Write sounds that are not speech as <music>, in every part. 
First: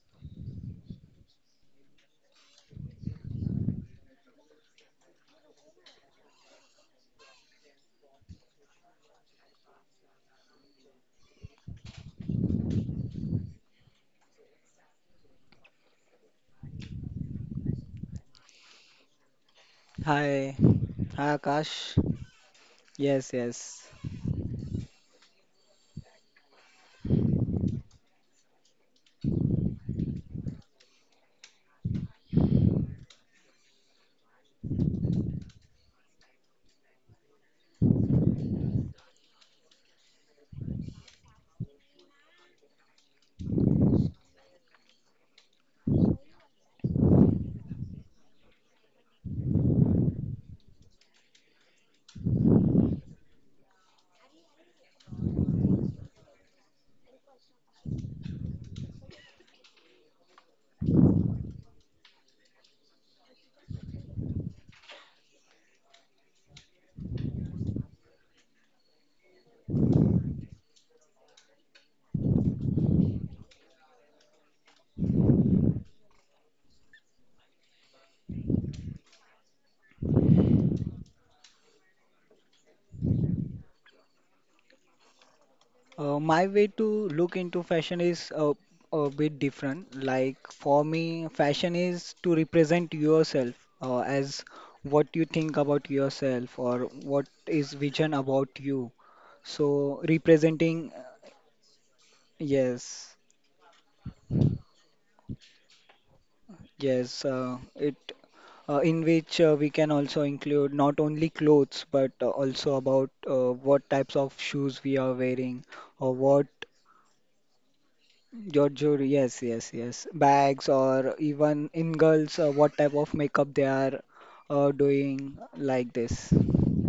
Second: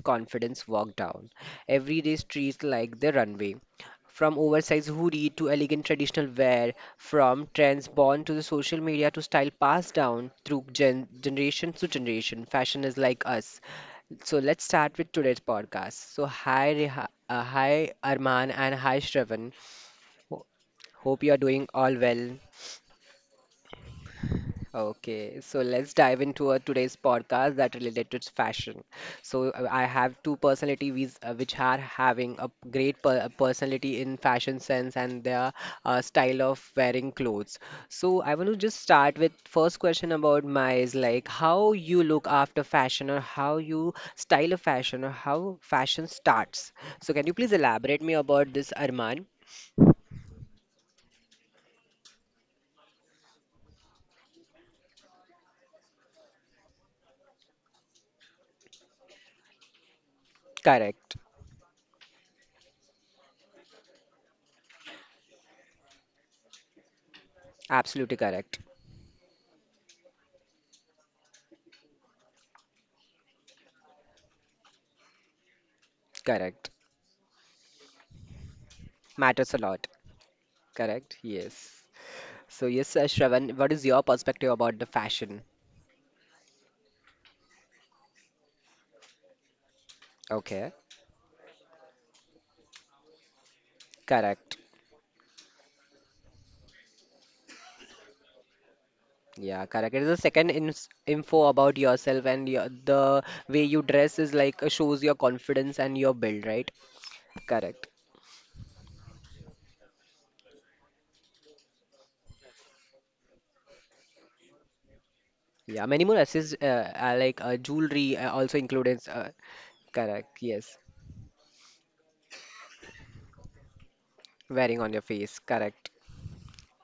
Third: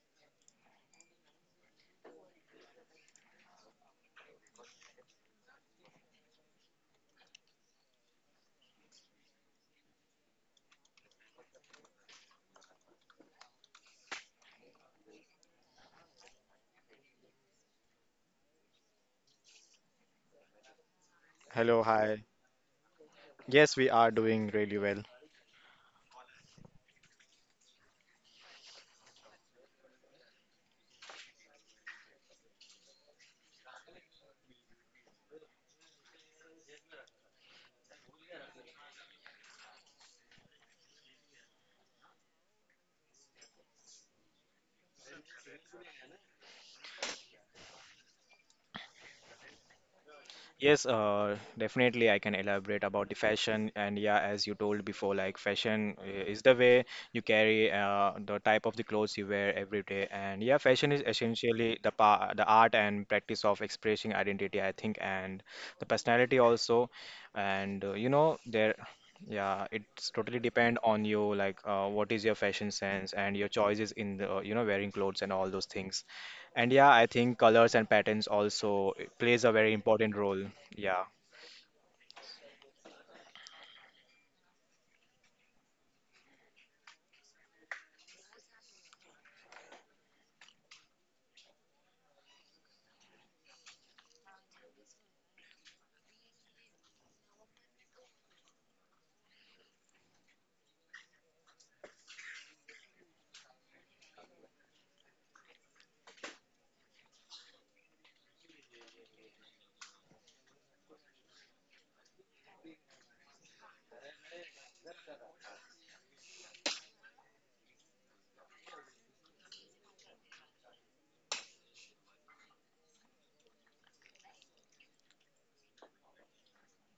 confidence walk down. Everyday streets like the runway. From oversized hoodie to elegant traditional wear, from trends born to the social media to style passed down through generation to generation, fashion is like us. So let's start with today's podcast. So hi, hi Arman and hi Shravan. Ho- Hi. hope Hi, you are doing Hello, all Akash. hi. well. Yes, Yes, yes. we are doing really well. Okay, so let's dive into our today's podcast that related to fashion. So I have two personalities which are having a great personality in fashion sense and their style of wearing clothes. So I want to just start with first question about my is like how you look after fashion or how you style a fashion or how fashion starts. So can you please elaborate me about this, Arman? Yes, definitely I can elaborate about the fashion. As you told before, like fashion is the way you carry the type of the clothes you wear every day. Fashion is Correct. essentially the art and practice of expressing identity, I think, and the personality also. And you Absolutely know, correct. there, yeah, it's totally depend on you, like what is your fashion sense and your choices in the, you know, wearing clothes and all those things. Correct. I think colors and patterns also plays a Matters very a lot. important role. Yeah. Correct? Yes. So yes, Shravan, what is your perspective about the fashion? My way to look into fashion is a bit different. Like Okay, for me, fashion is to represent yourself as correct. what you think about yourself or what is vision about you. Yeah, correct. So It is the second ins representing, info about yourself and your, yes, the way you dress is like shows your confidence and your build, right? yes, Correct. it in which we can also include not only clothes but also about what types of shoes we are wearing Yeah, many or more what access like jewelry also your included. jewelry, yes, yes, yes, Correct. bags Yes, or even in girls, what type of makeup they are wearing on your doing face. like Correct. this.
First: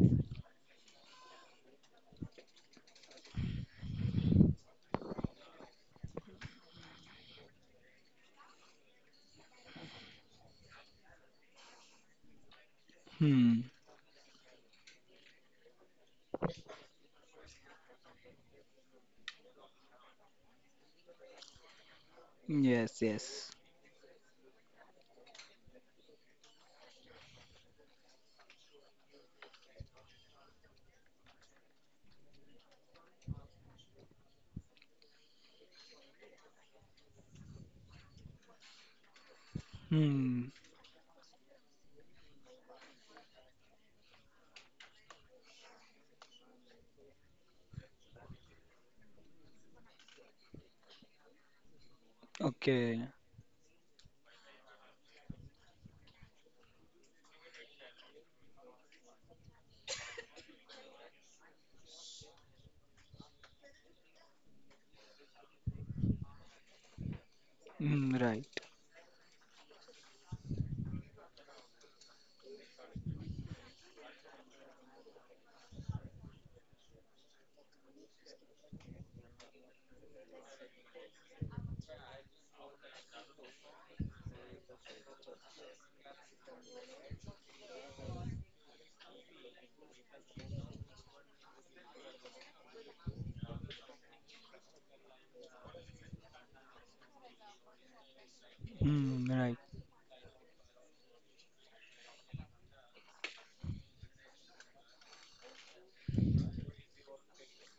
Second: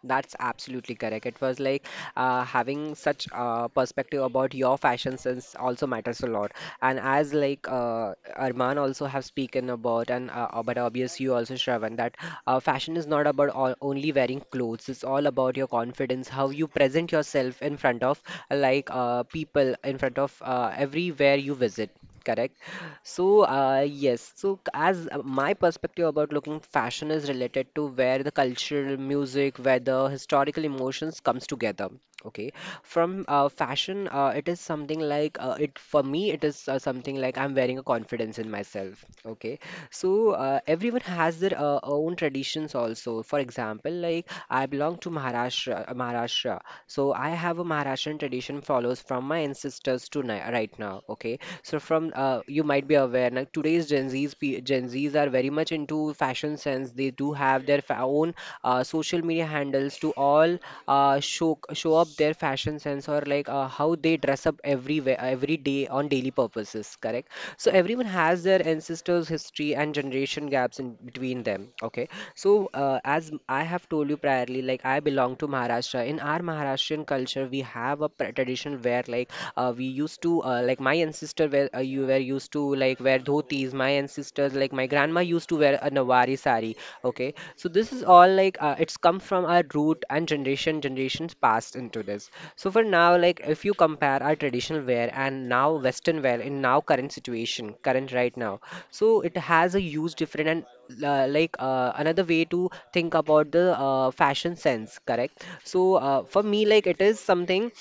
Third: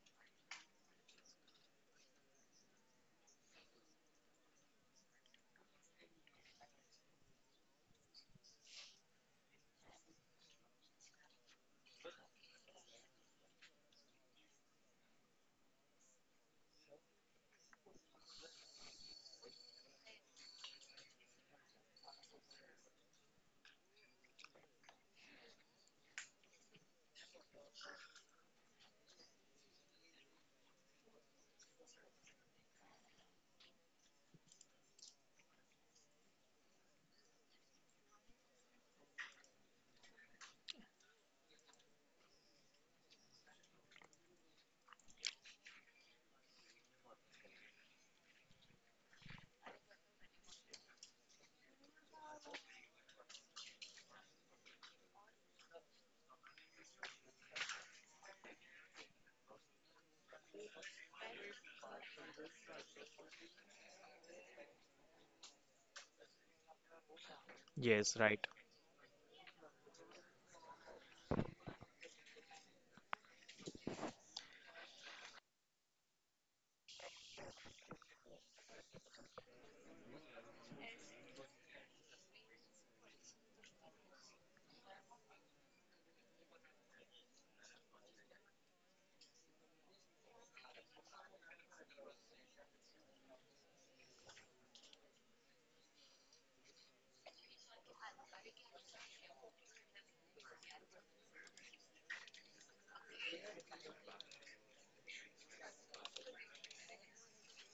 That's absolutely correct. It was like having such a perspective about your fashion sense also matters a lot. And as like Arman also have spoken about, and but obvious you also Shravan that fashion is not about Hmm. all, only wearing clothes. It's all about your confidence, how you present yourself in front of like people, in front of everywhere you visit. Correct. Yes, So, yes. Yes. So as my perspective about looking fashion is related to where the cultural music, where the historical emotions comes together. Okay, from fashion, it is something like it for me. It is something like I'm wearing a confidence in myself. Okay, so Hmm. Everyone has their own traditions also. For example, like I belong to Maharashtra, Maharashtra, so I have a Maharashtrian tradition follows from my ancestors to right now. Okay, so from you might be Okay. aware like today's Gen Z's are very much into fashion sense. They do have their own social media handles to all show up their fashion sense or like how they dress up everywhere every day on daily purposes. Correct. So everyone Hmm. Yes, has right. Right. their ancestors' history and generation gaps in between them. Okay. So as I have told you priorly, like I belong to Maharashtra. In our Maharashtrian culture, we have a tradition where like we used to like my ancestor were you were used to like wear dhotis. My ancestors like my grandma used to wear a Nawari sari. Okay, so this is all like it's come from our root and generation generations passed into this. So for now, like if you compare our traditional wear and now Western wear in now current situation, current right now, so Hmm. it Right. has a huge different and like another way to think about the fashion sense, correct? So for me, like it is something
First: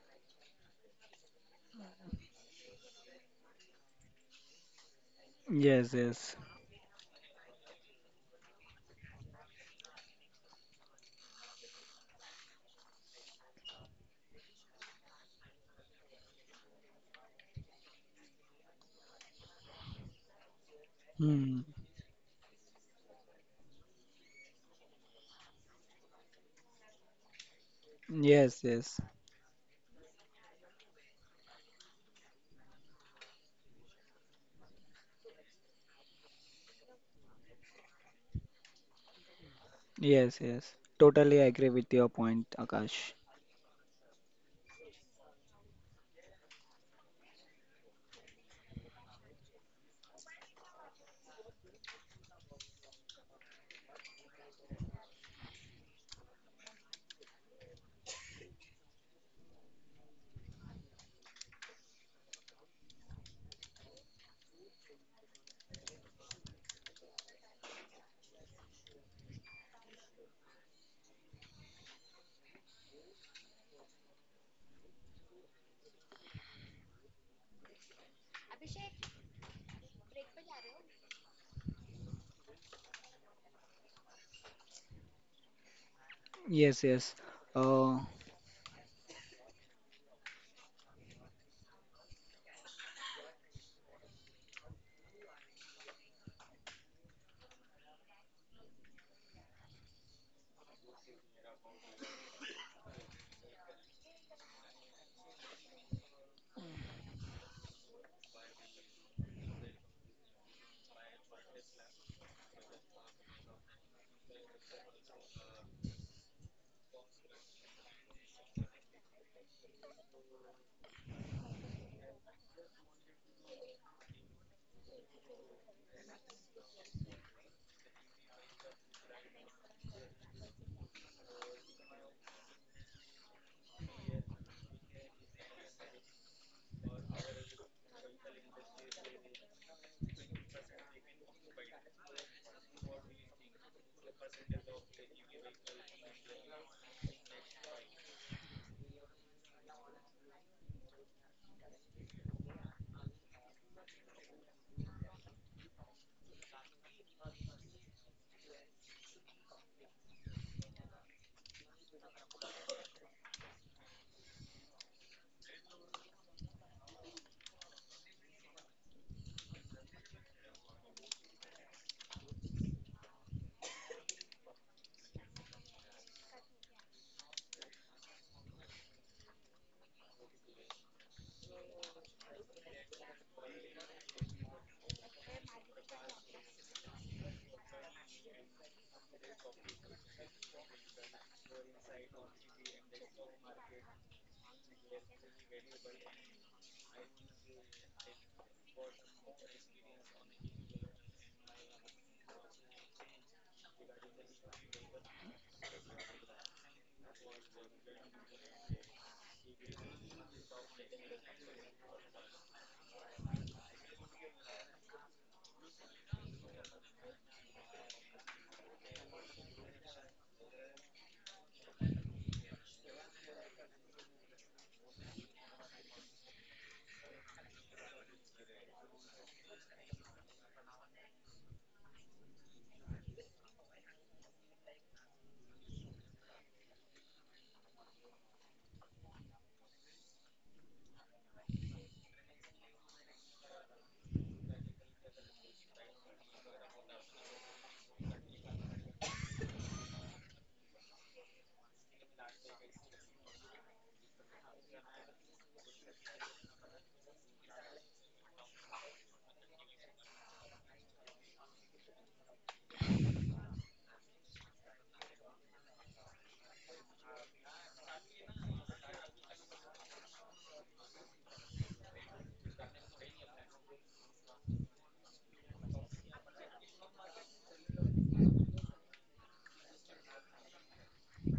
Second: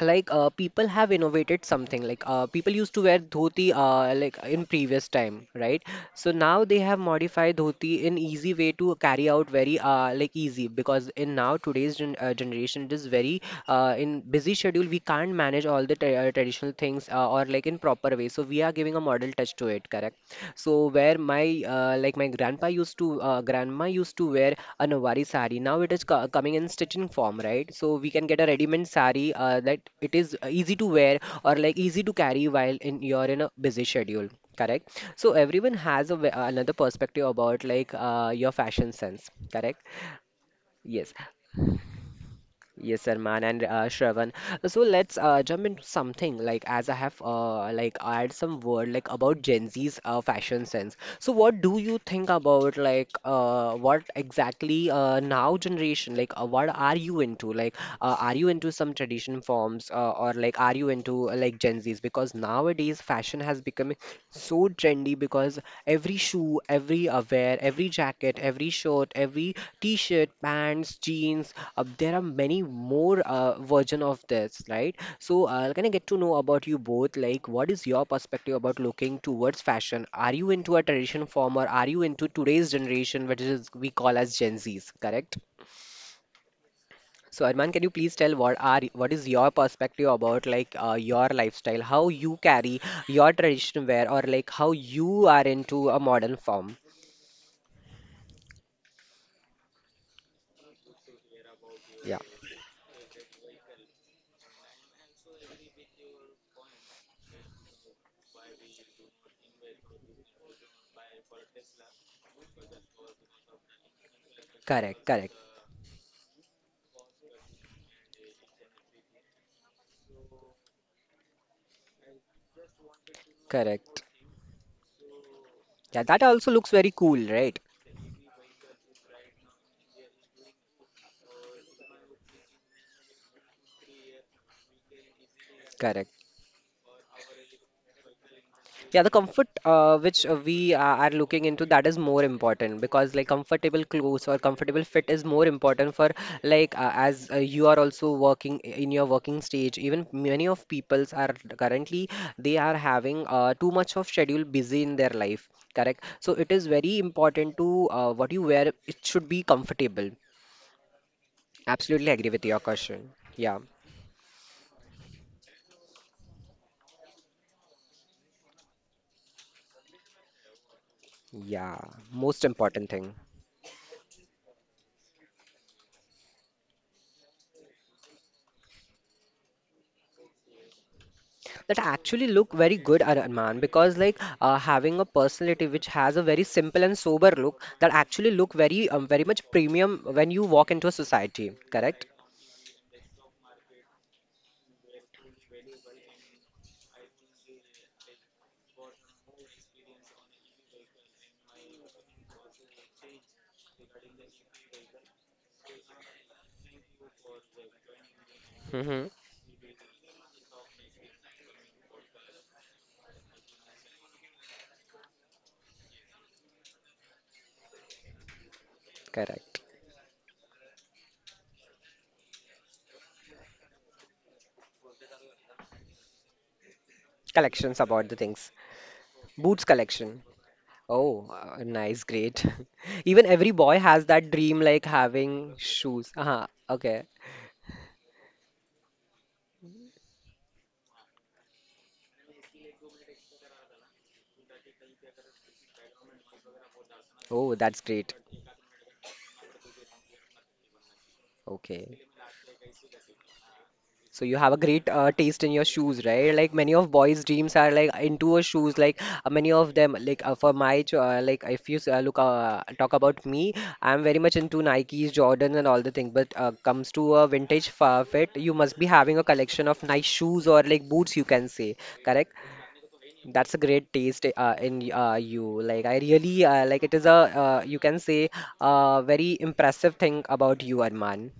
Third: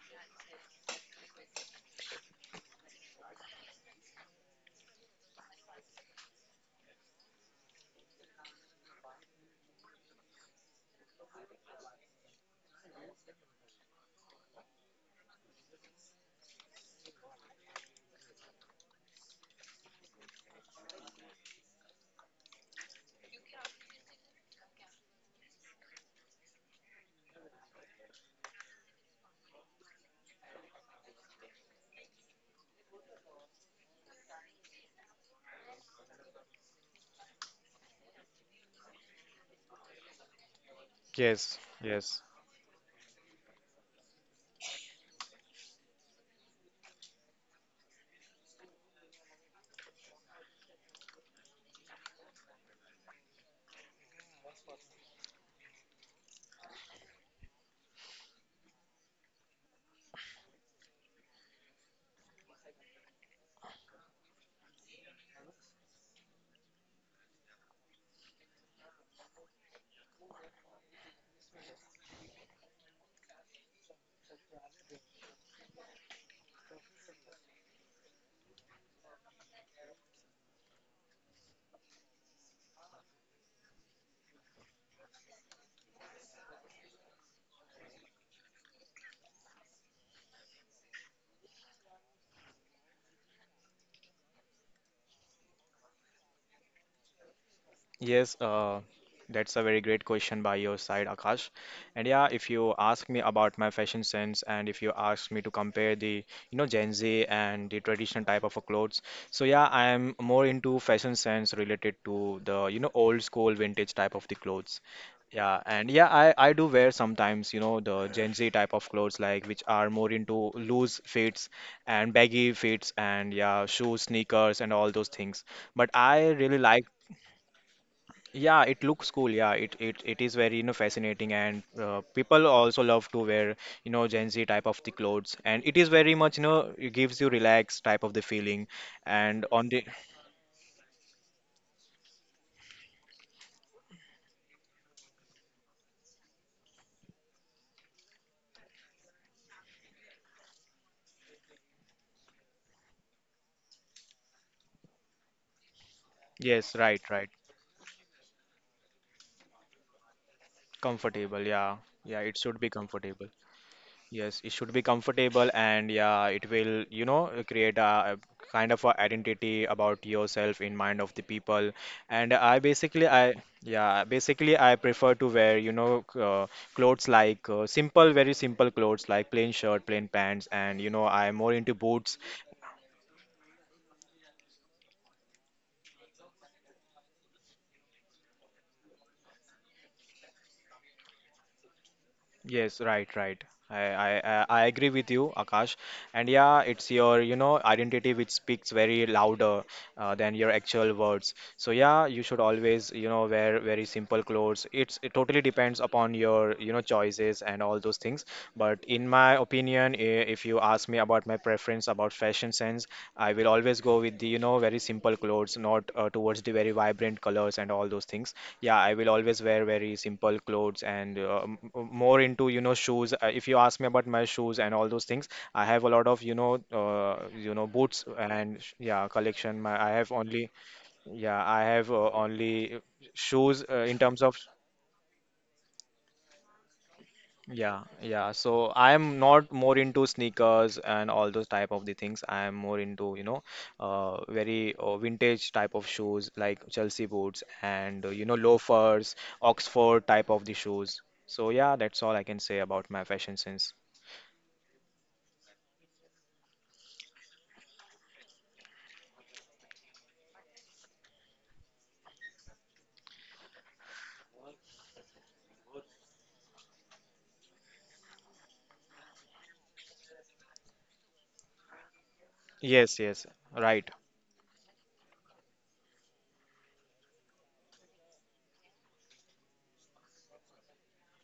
like people have innovated something like people used to wear dhoti like in previous time, right? Yes, So yes. now they have modified dhoti in easy way to carry out very like easy because in now today's generation it is very in busy schedule we can't manage all the traditional things or like in proper way, so we are giving a model touch to it, correct? So where Hmm. my like my grandpa used to grandma used to wear a Nawari sari. Now it is co coming in stitching form, right? So we can get a Yes, ready-made yes. sari that it is easy to wear or like easy to carry while in you're in a busy schedule. Correct. So everyone has a, another perspective about like your fashion sense. Correct. Yes, yes. Yes. Totally Yes. agree with your Yes. point, Yes, Akash. Arman and Shravan. So let's jump into something like as I have like add some word like about Gen Z's fashion sense. So what do you think about like what exactly now generation like what are you into? Like are you into some tradition forms or like are you into like Gen Z's? Because nowadays fashion has become so trendy because every shoe, every wear, every jacket, every shirt, every t-shirt, pants, jeans, there are many more version of this, right? So can I get to know about you both? Like, what is your perspective about looking towards fashion? Are you into a tradition form or are you into today's generation, which is we call as Gen Zs, correct? Yes, yes. So Arman, can you Uh, please tell what are what is your perspective about like your lifestyle, how you carry your traditional wear, or like how you are into a modern form? Yes, uh, that's a very great question by your side, Akash. And Yeah. yeah, if you ask me about my fashion sense and if you ask me to compare the, you know, Gen Z and the traditional type of a clothes, so yeah, I am more into fashion sense related to the, you know, old school vintage type of the clothes. Correct, correct, Yeah, and yeah, I do wear sometimes, you know, the Gen Z type of clothes like which are more into loose fits and baggy fits and yeah, shoes, correct. sneakers and all those things. But Yeah, that I also really looks like very cool, right? yeah, it looks cool. It is very, you know, fascinating and people also love to wear, you know, Gen Z type of the clothes, and it is very Correct. much, you know, it gives you relaxed type of the feeling Yeah, the and comfort on the which we are looking into that is more important because like comfortable clothes or comfortable fit is more important for like as you are also working in your working stage. Even many of peoples are currently they are having too much of schedule busy in their life. Correct. So it is yes, very right, right. important to what you wear. It should be comfortable. Comfortable. Yeah. Absolutely Yeah, agree it with should your be question. comfortable. Yeah, Yes, it should be comfortable and yeah, it will, you know, create a kind of a identity about yourself in mind of the people. yeah, And most I important basically, thing. I yeah, basically I prefer to wear, you know, clothes like simple, very simple clothes like plain shirt, plain pants, and you know, I'm more into That boots. actually look very good, Arman, because like having a personality which has a very simple and sober look that actually look very very much premium when you walk into a society, correct. Yes, right, right. I agree with you, Akash. And yeah, it's your, you know, identity which speaks very louder than your actual words. So yeah, you should always, you know, wear very simple clothes. It's it totally depends upon your, you know, choices and all those things. But in Mm-hmm. my opinion, I- If you ask me about my preference about fashion sense. I will always go with the, you know, very simple clothes, not towards the very vibrant colors and all those things. Yeah, I will Correct. always wear very simple clothes and more into, you know, shoes. If you ask me about my shoes and all those things, I have a lot of, uh, you Collections know, about the boots things. and yeah, Boots collection. My, I collection. have only. Oh, Yeah, I nice, have great. only <laughs> Even every boy shoes has in that terms of dream like having shoes, uh huh. Okay. yeah, yeah. So I'm not more into sneakers and all those type of the things. I'm more into, you know, very vintage type of shoes like Chelsea Oh, boots that's great. and, you know, loafers, Oxford type of the shoes. So yeah, Okay. that's all I can say about my fashion sense. So you have a great taste in your shoes, right? Like many of boys' dreams are like into a shoes. Like many of them, like for my like if you look talk about me, I'm very much into Nikes, Jordan, and all the thing. But comes to a vintage fit, you must be having a collection of nice shoes or like boots, you can say, correct? Yes, yes. That's a great Right. taste in you. Like I really like it is a you can say a very impressive thing about you, Arman.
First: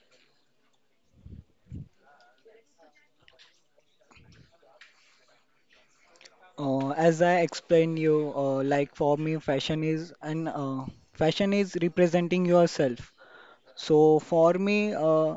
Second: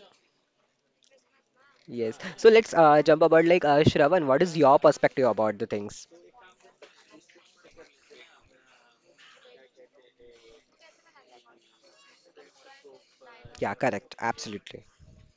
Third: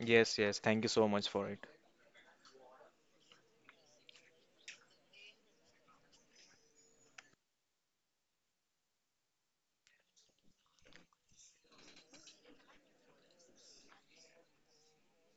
Yes, yes. Thank you so much for it. Yes. So let's jump about like Shravan. What is your perspective about the things? As I explained you, like for me, fashion is representing yourself. Yeah, So correct. for me, Absolutely. uh,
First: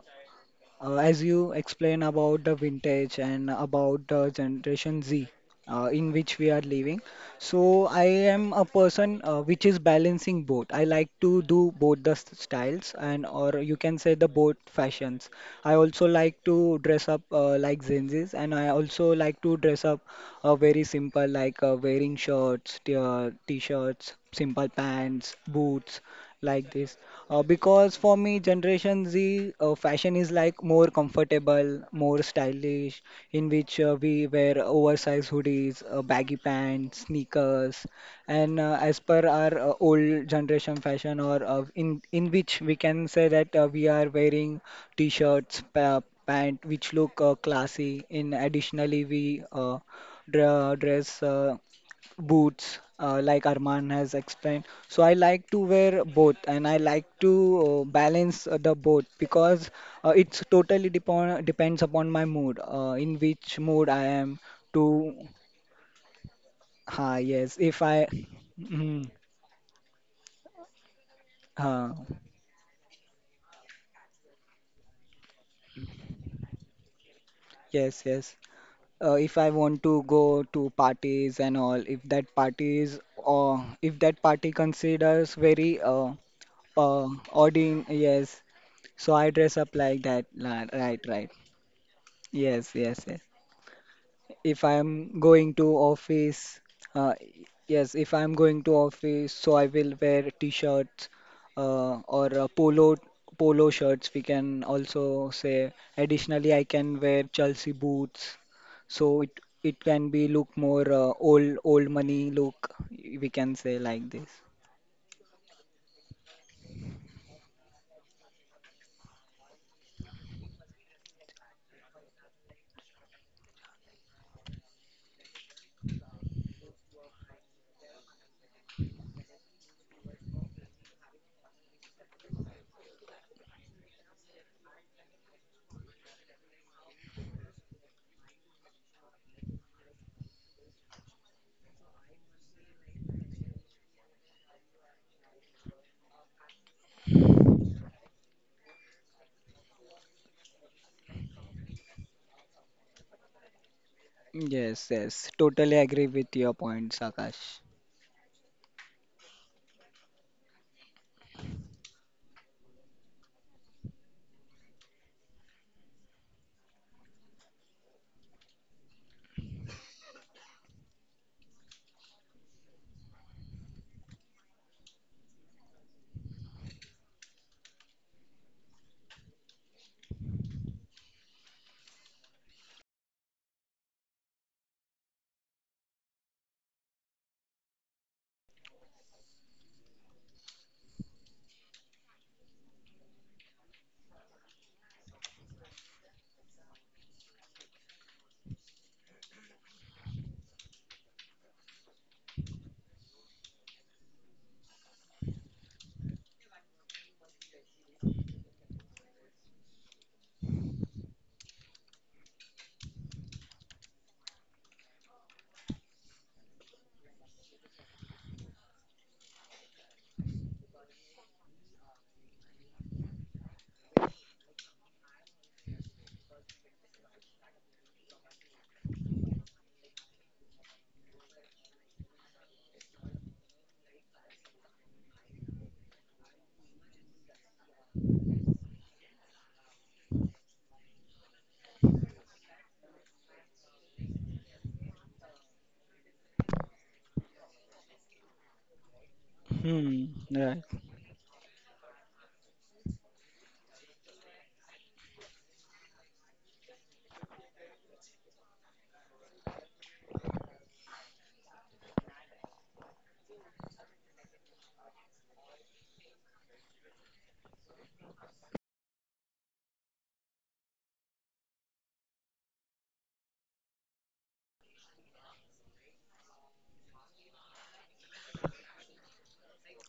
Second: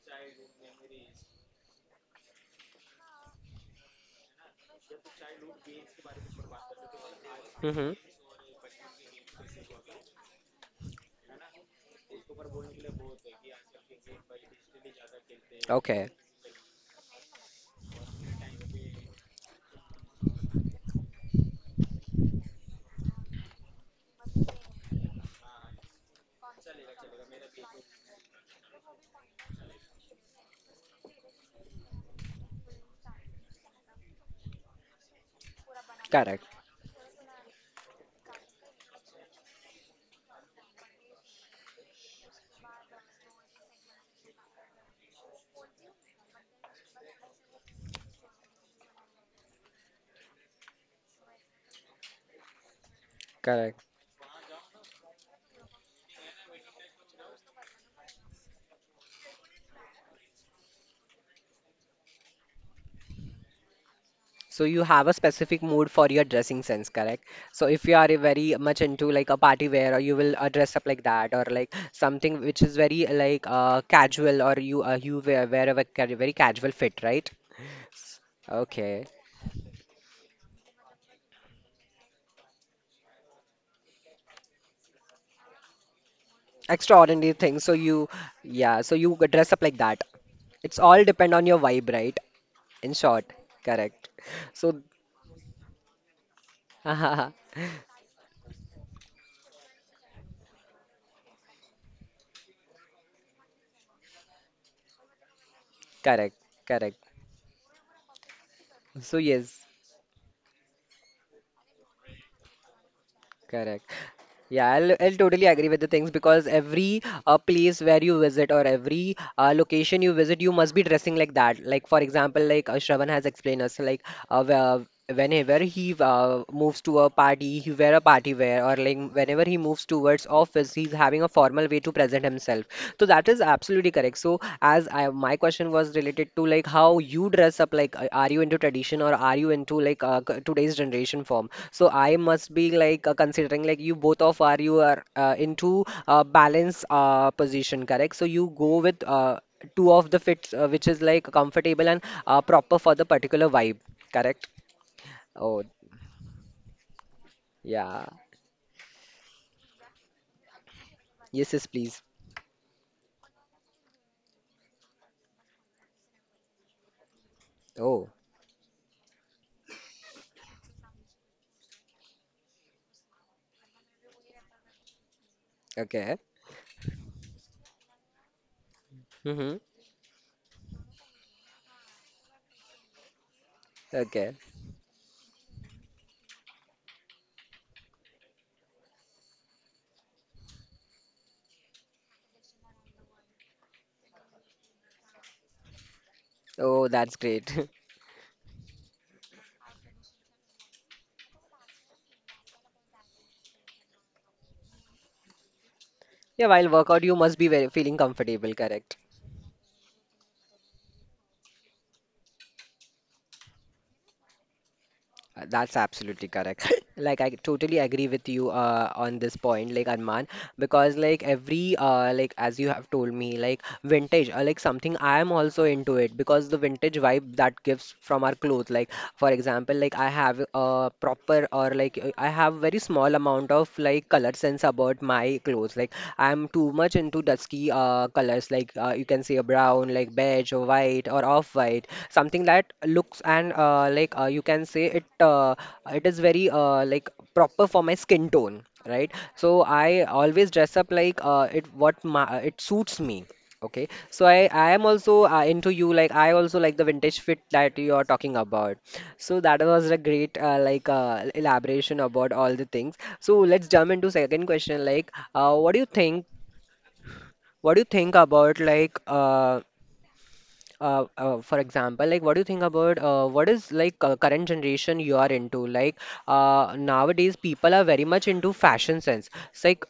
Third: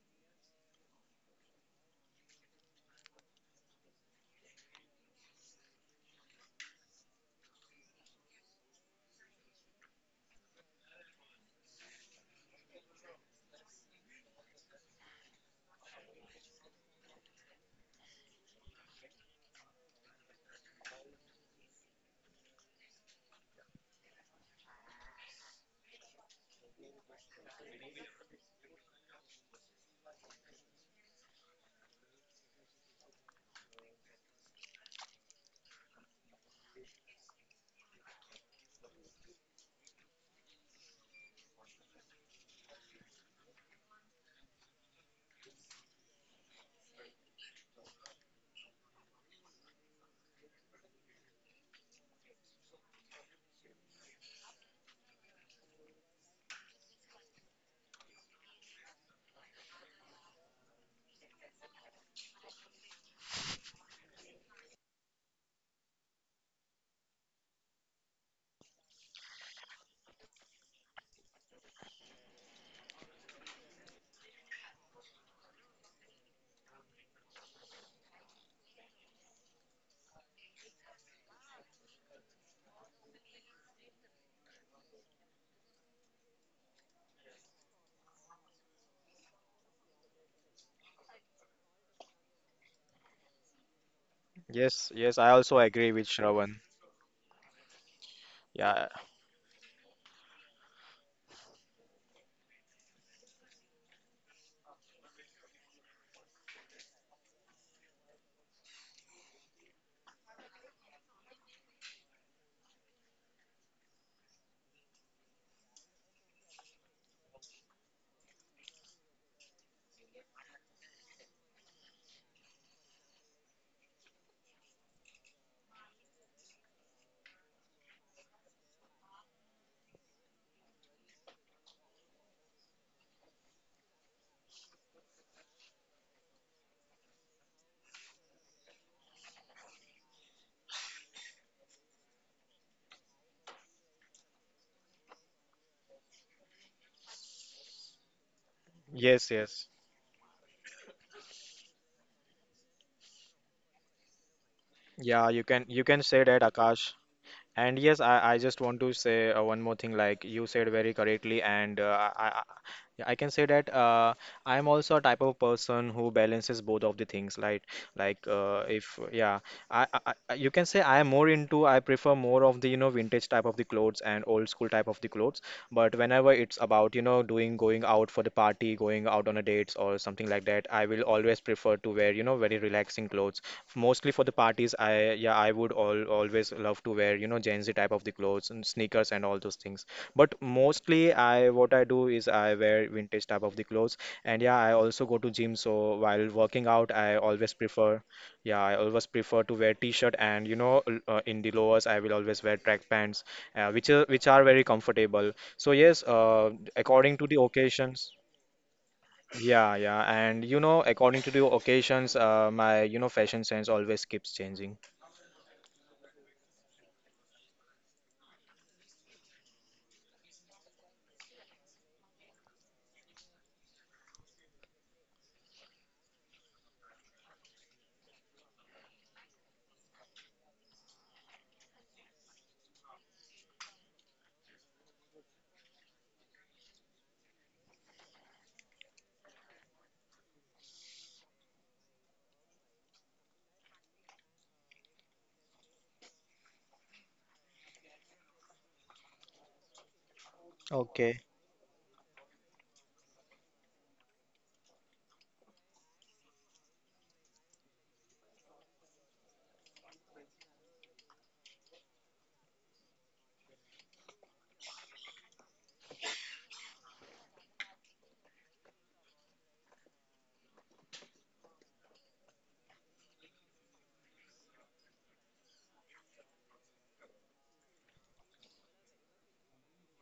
Uh, as you explain about the vintage and about the Generation Z in which we are living, so Mm-hmm. I am a person which is balancing both. I like to do both the styles, and or you can say the both fashions. I Okay. also like to dress up like Gen Zs, and I also like to dress up very simple, like wearing shirts, t-shirts, simple pants, boots like this, because for me Generation Z fashion is like more comfortable, more stylish, in which we wear oversized hoodies, baggy Correct. pants, sneakers. And as per our old generation fashion, or in which we can say that we are wearing t-shirts pa pant which look classy. In additionally we uh, dra dress boots, like Correct. Arman has explained. So I like to wear both, and I like to balance the both, because it's totally depend depends upon my mood, in which mood I am So you to. have a specific mood for your dressing sense, Ha, correct? yes. So If if you I, are very much mm, into like a party wear, or you will dress up like that, or ha, like something which is very like casual, or you wear, a very casual fit, right? yes, S- yes. okay. If I want to go to parties and all, if that party is or if that party considers very uh Extraordinary thing. So ordin, you, yes, yeah, so so you I dress dress up up like like that. that. It's Right, all right. depend on your vibe, right? Yes, In yes, yes. short, correct. If I So, Yes, yes. am I going also to agree with Shravan. office, <laughs> uh, correct, yes, if I'm going to Yeah. office, so I will wear t-shirts or polo shirts, we can also say. Additionally, I can correct. wear Chelsea boots, So so yes, it can be look more old money look, we can say, correct. like this. Yeah, I'll totally agree with the things because every place where you visit or every location you visit, you must be dressing like that. Like for example, like Shravan has explained us, like whenever he moves to a party, he wear a party wear, or like whenever he moves towards office, he's having a formal way to present himself. So that is absolutely correct. So as I my question was related to like how you dress up, like are you into tradition or are you into like today's generation form, so I must be like considering like you both of are you are into balance position, correct? So you go with Yes, yes. two of the fits which is like comfortable and proper for the particular vibe, correct. Yes, Yeah, yes, Oh, totally you can agree say with that, your Akash. points, Akash. And yes, yeah, I, I just want to say one more thing. Like you said very correctly, yes, yes, and uh, please. I, I yeah, I can say that I am also a type of person who balances both of the things. Oh, Like if yeah, I- You can say I am more into I prefer more of the you know vintage type of the clothes and old school type of the clothes. But whenever okay. it's about you know doing going out for the party, going out on a Mm-hmm. dates or something like that, I will always prefer to wear you know very relaxing clothes. Mostly for the Okay. parties, I yeah, I would all always love to wear, you know, Gen Z type of the clothes and sneakers and all those things. But mostly I what I do is I wear vintage type of the clothes. And yeah, I also go to gym, so while working out, Oh, I that's always great. <laughs> prefer yeah, I always prefer to wear t-shirt and you know, in the lowers, I will always wear track pants, which are very comfortable. So Yeah, while according workout, to you the must be very occasions. feeling comfortable, correct? Yeah, yeah. And you know, according to the occasions, my, you know, fashion sense always keeps changing. That's absolutely correct. <laughs> Like I totally agree with you on this point, like Arman, because like every like as you have told me, like vintage, like something I am also into it because the vintage vibe that gives from our clothes. Like for example, like I have a proper or I have very small amount of like color sense about my clothes. Like I'm too much into dusky colors, like you can say a brown, like beige or white or off-white, something that looks and you can say it. It is very like proper for my skin tone, right? So I Hmm, always right, dress up Okay. like it suits me. Okay, so I am also into you like I also like the vintage fit that you are talking about. So that was a great elaboration about all the things. So let's jump into second question. Like, what do you think? What do you think about for example, like what do you think about what is current generation you are into? Like nowadays people are very much into fashion sense. It's like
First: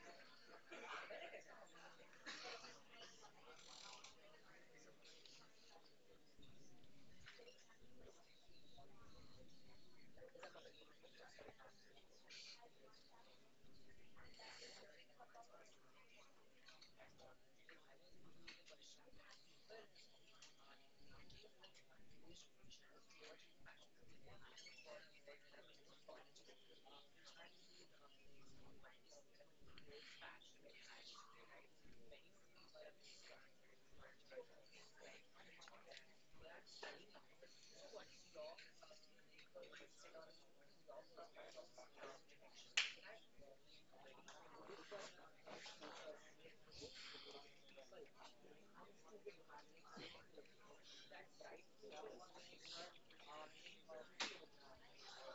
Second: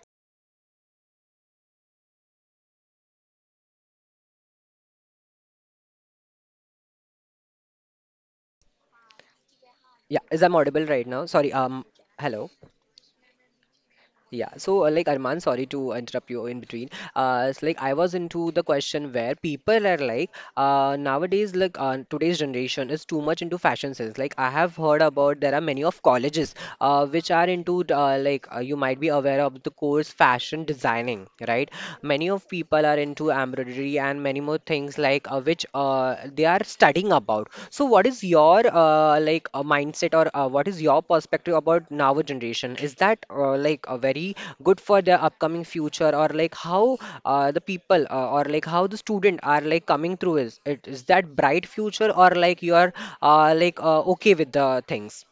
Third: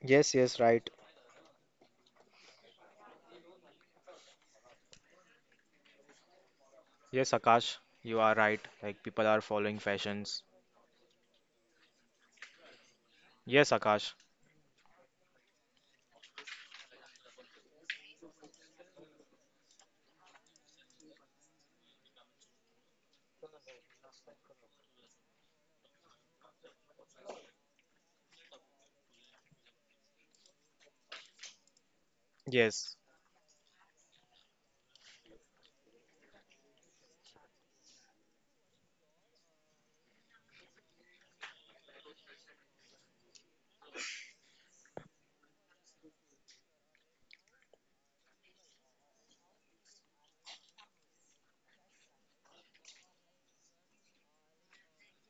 Yes, yes, right. Yes, Akash, you are right. Like people are following yeah, fashions. is I'm audible right now? Sorry. Hello. Yes, Akash. Yeah, so like Arman, sorry to interrupt you in between. It's like I was into the question where people are like, nowadays, today's generation is too much into fashion sense. Like I have heard about there are many of colleges, which are into you might be aware of the course fashion designing, right? Many of people are Yes. into embroidery and many more things which they are studying about. So, what is your mindset or what is your perspective about now generation? Is that very good for the upcoming future or like how the people or like how the student are like coming through? Is that bright future or like you are okay with the things?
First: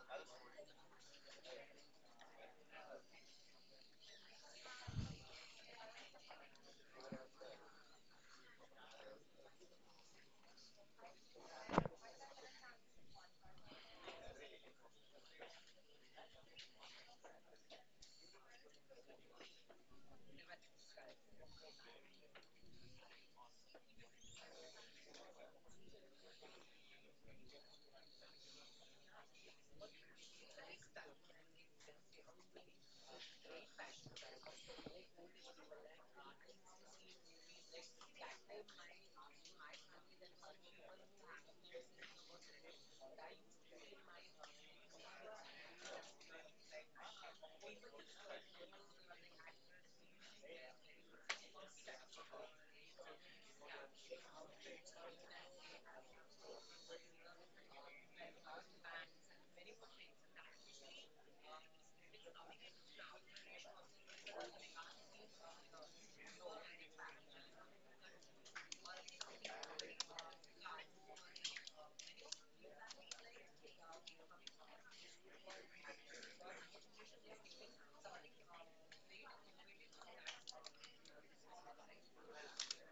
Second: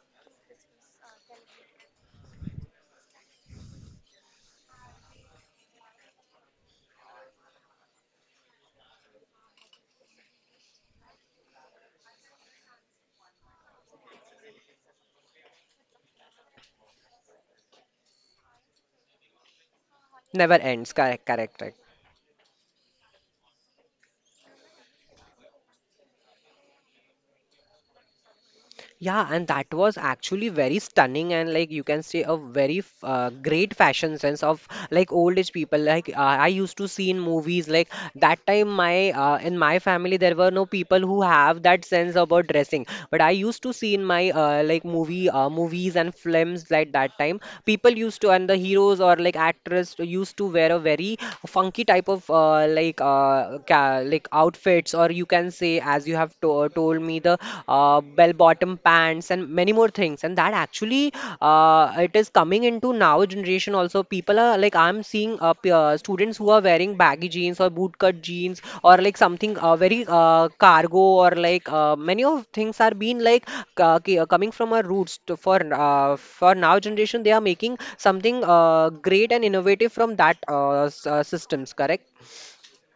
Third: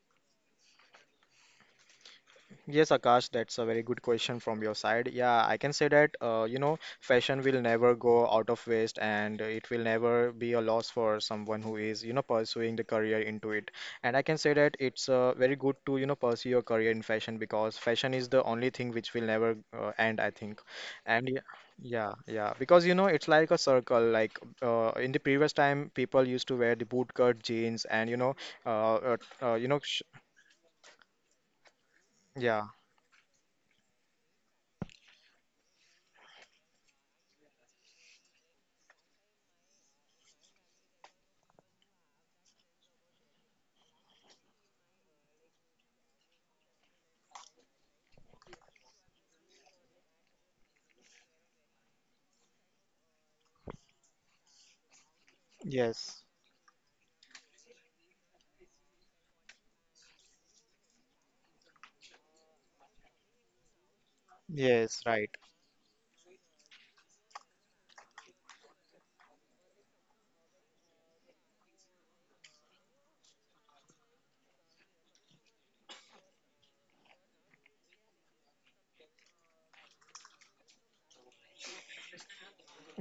Yes, Akash, that's a very good question from your side. Yeah, I can say that, you know, fashion will never go out of waste and it will never be a loss for someone who is, you know, pursuing the career into it. And I can say that it's very good to, you know, pursue your career in fashion because fashion is the only thing which will never end, I Never think. ends. Correct. And yeah, Correct. Right. yeah, yeah, because, you know, it's like a circle. Like in the previous time, people used to wear the bootcut jeans and, uh, uh, Yeah, and you that know, sh was actually very stunning and like you can say a yeah, very great fashion sense of like old age people. Like I used to see in movies like that time my in my family there were no people who have that sense about dressing. But I used to see in my movies and films like that time people used to and the heroes or like actors used to wear a very funky type of like ca like outfits or you can say, as you yes, have told me, the bell-bottom pants and many more things. And that actually it is coming into now generation also. People are like yes, I'm right. seeing students who are wearing baggy jeans or bootcut jeans or like something very cargo or many of things are being like coming from our roots to, for now generation. They are making something great and innovative from that systems. Correct?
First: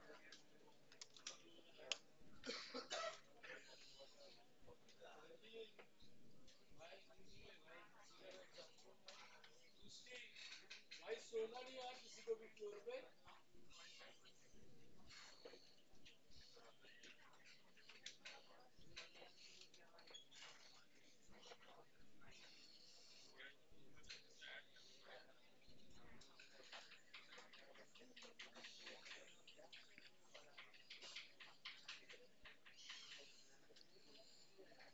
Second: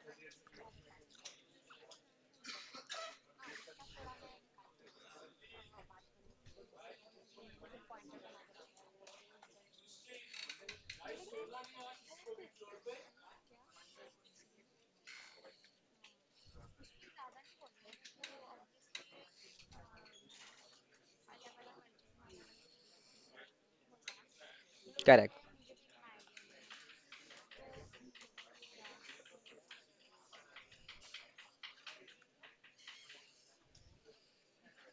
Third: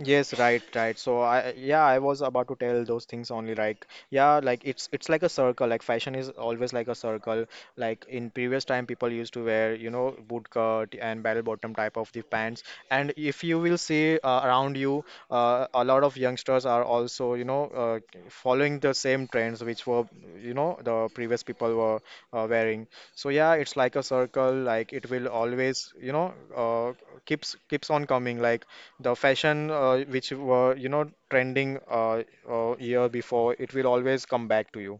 Yes, right, right. So I yeah, I was about to tell those things only like yeah, like it's like a circle. Like fashion is always like a circle. Like in previous time people used to wear, you know, bootcut and barrel bottom type of the pants. And if you will see around you, a lot of youngsters are also, you know, following the same trends which were, you know, the previous people were wearing. So yeah, it's like a circle. Like it will Correct. always, you know, keeps keeps on coming. Like the fashion which were you know trending year before it will always come back to you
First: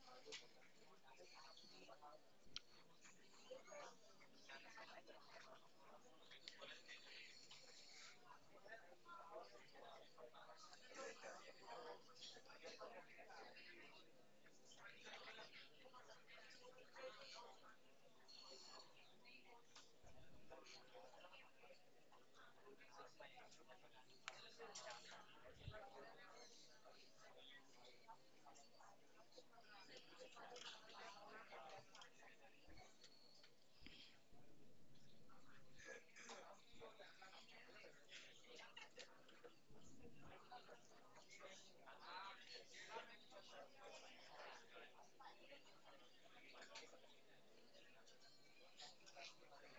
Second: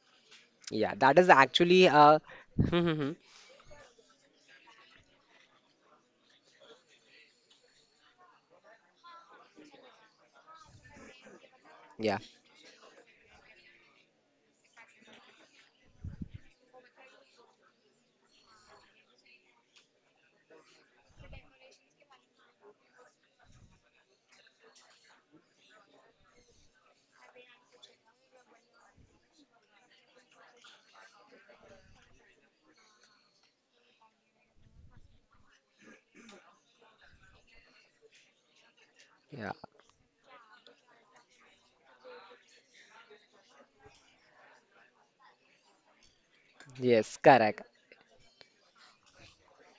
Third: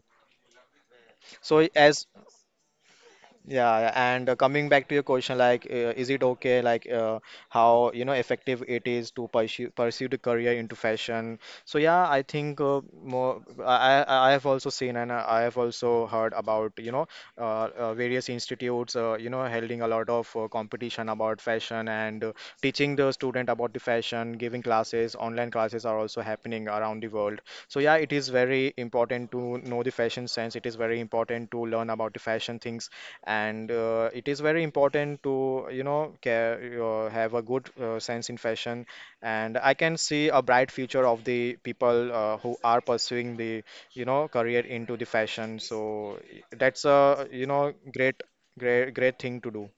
Yeah, that is so actually as <laughs> yeah, yeah, and coming back to your question, like, is it okay, like, how, you know, effective it is to pursue the career into fashion? So yeah, yeah, I think more. I have also seen and I have also heard about, you know, various institutes, you know, holding a lot of competition about fashion and teaching the student about the fashion, giving classes. Online classes are also happening around the world. So yeah, it is very important to know the fashion sense. It is very important to learn about the fashion things and it is very important to you know have a good sense in fashion yeah. and I can see a bright future of the people who are pursuing the you know career into the fashion so that's Yes, a you correct. know great thing to do.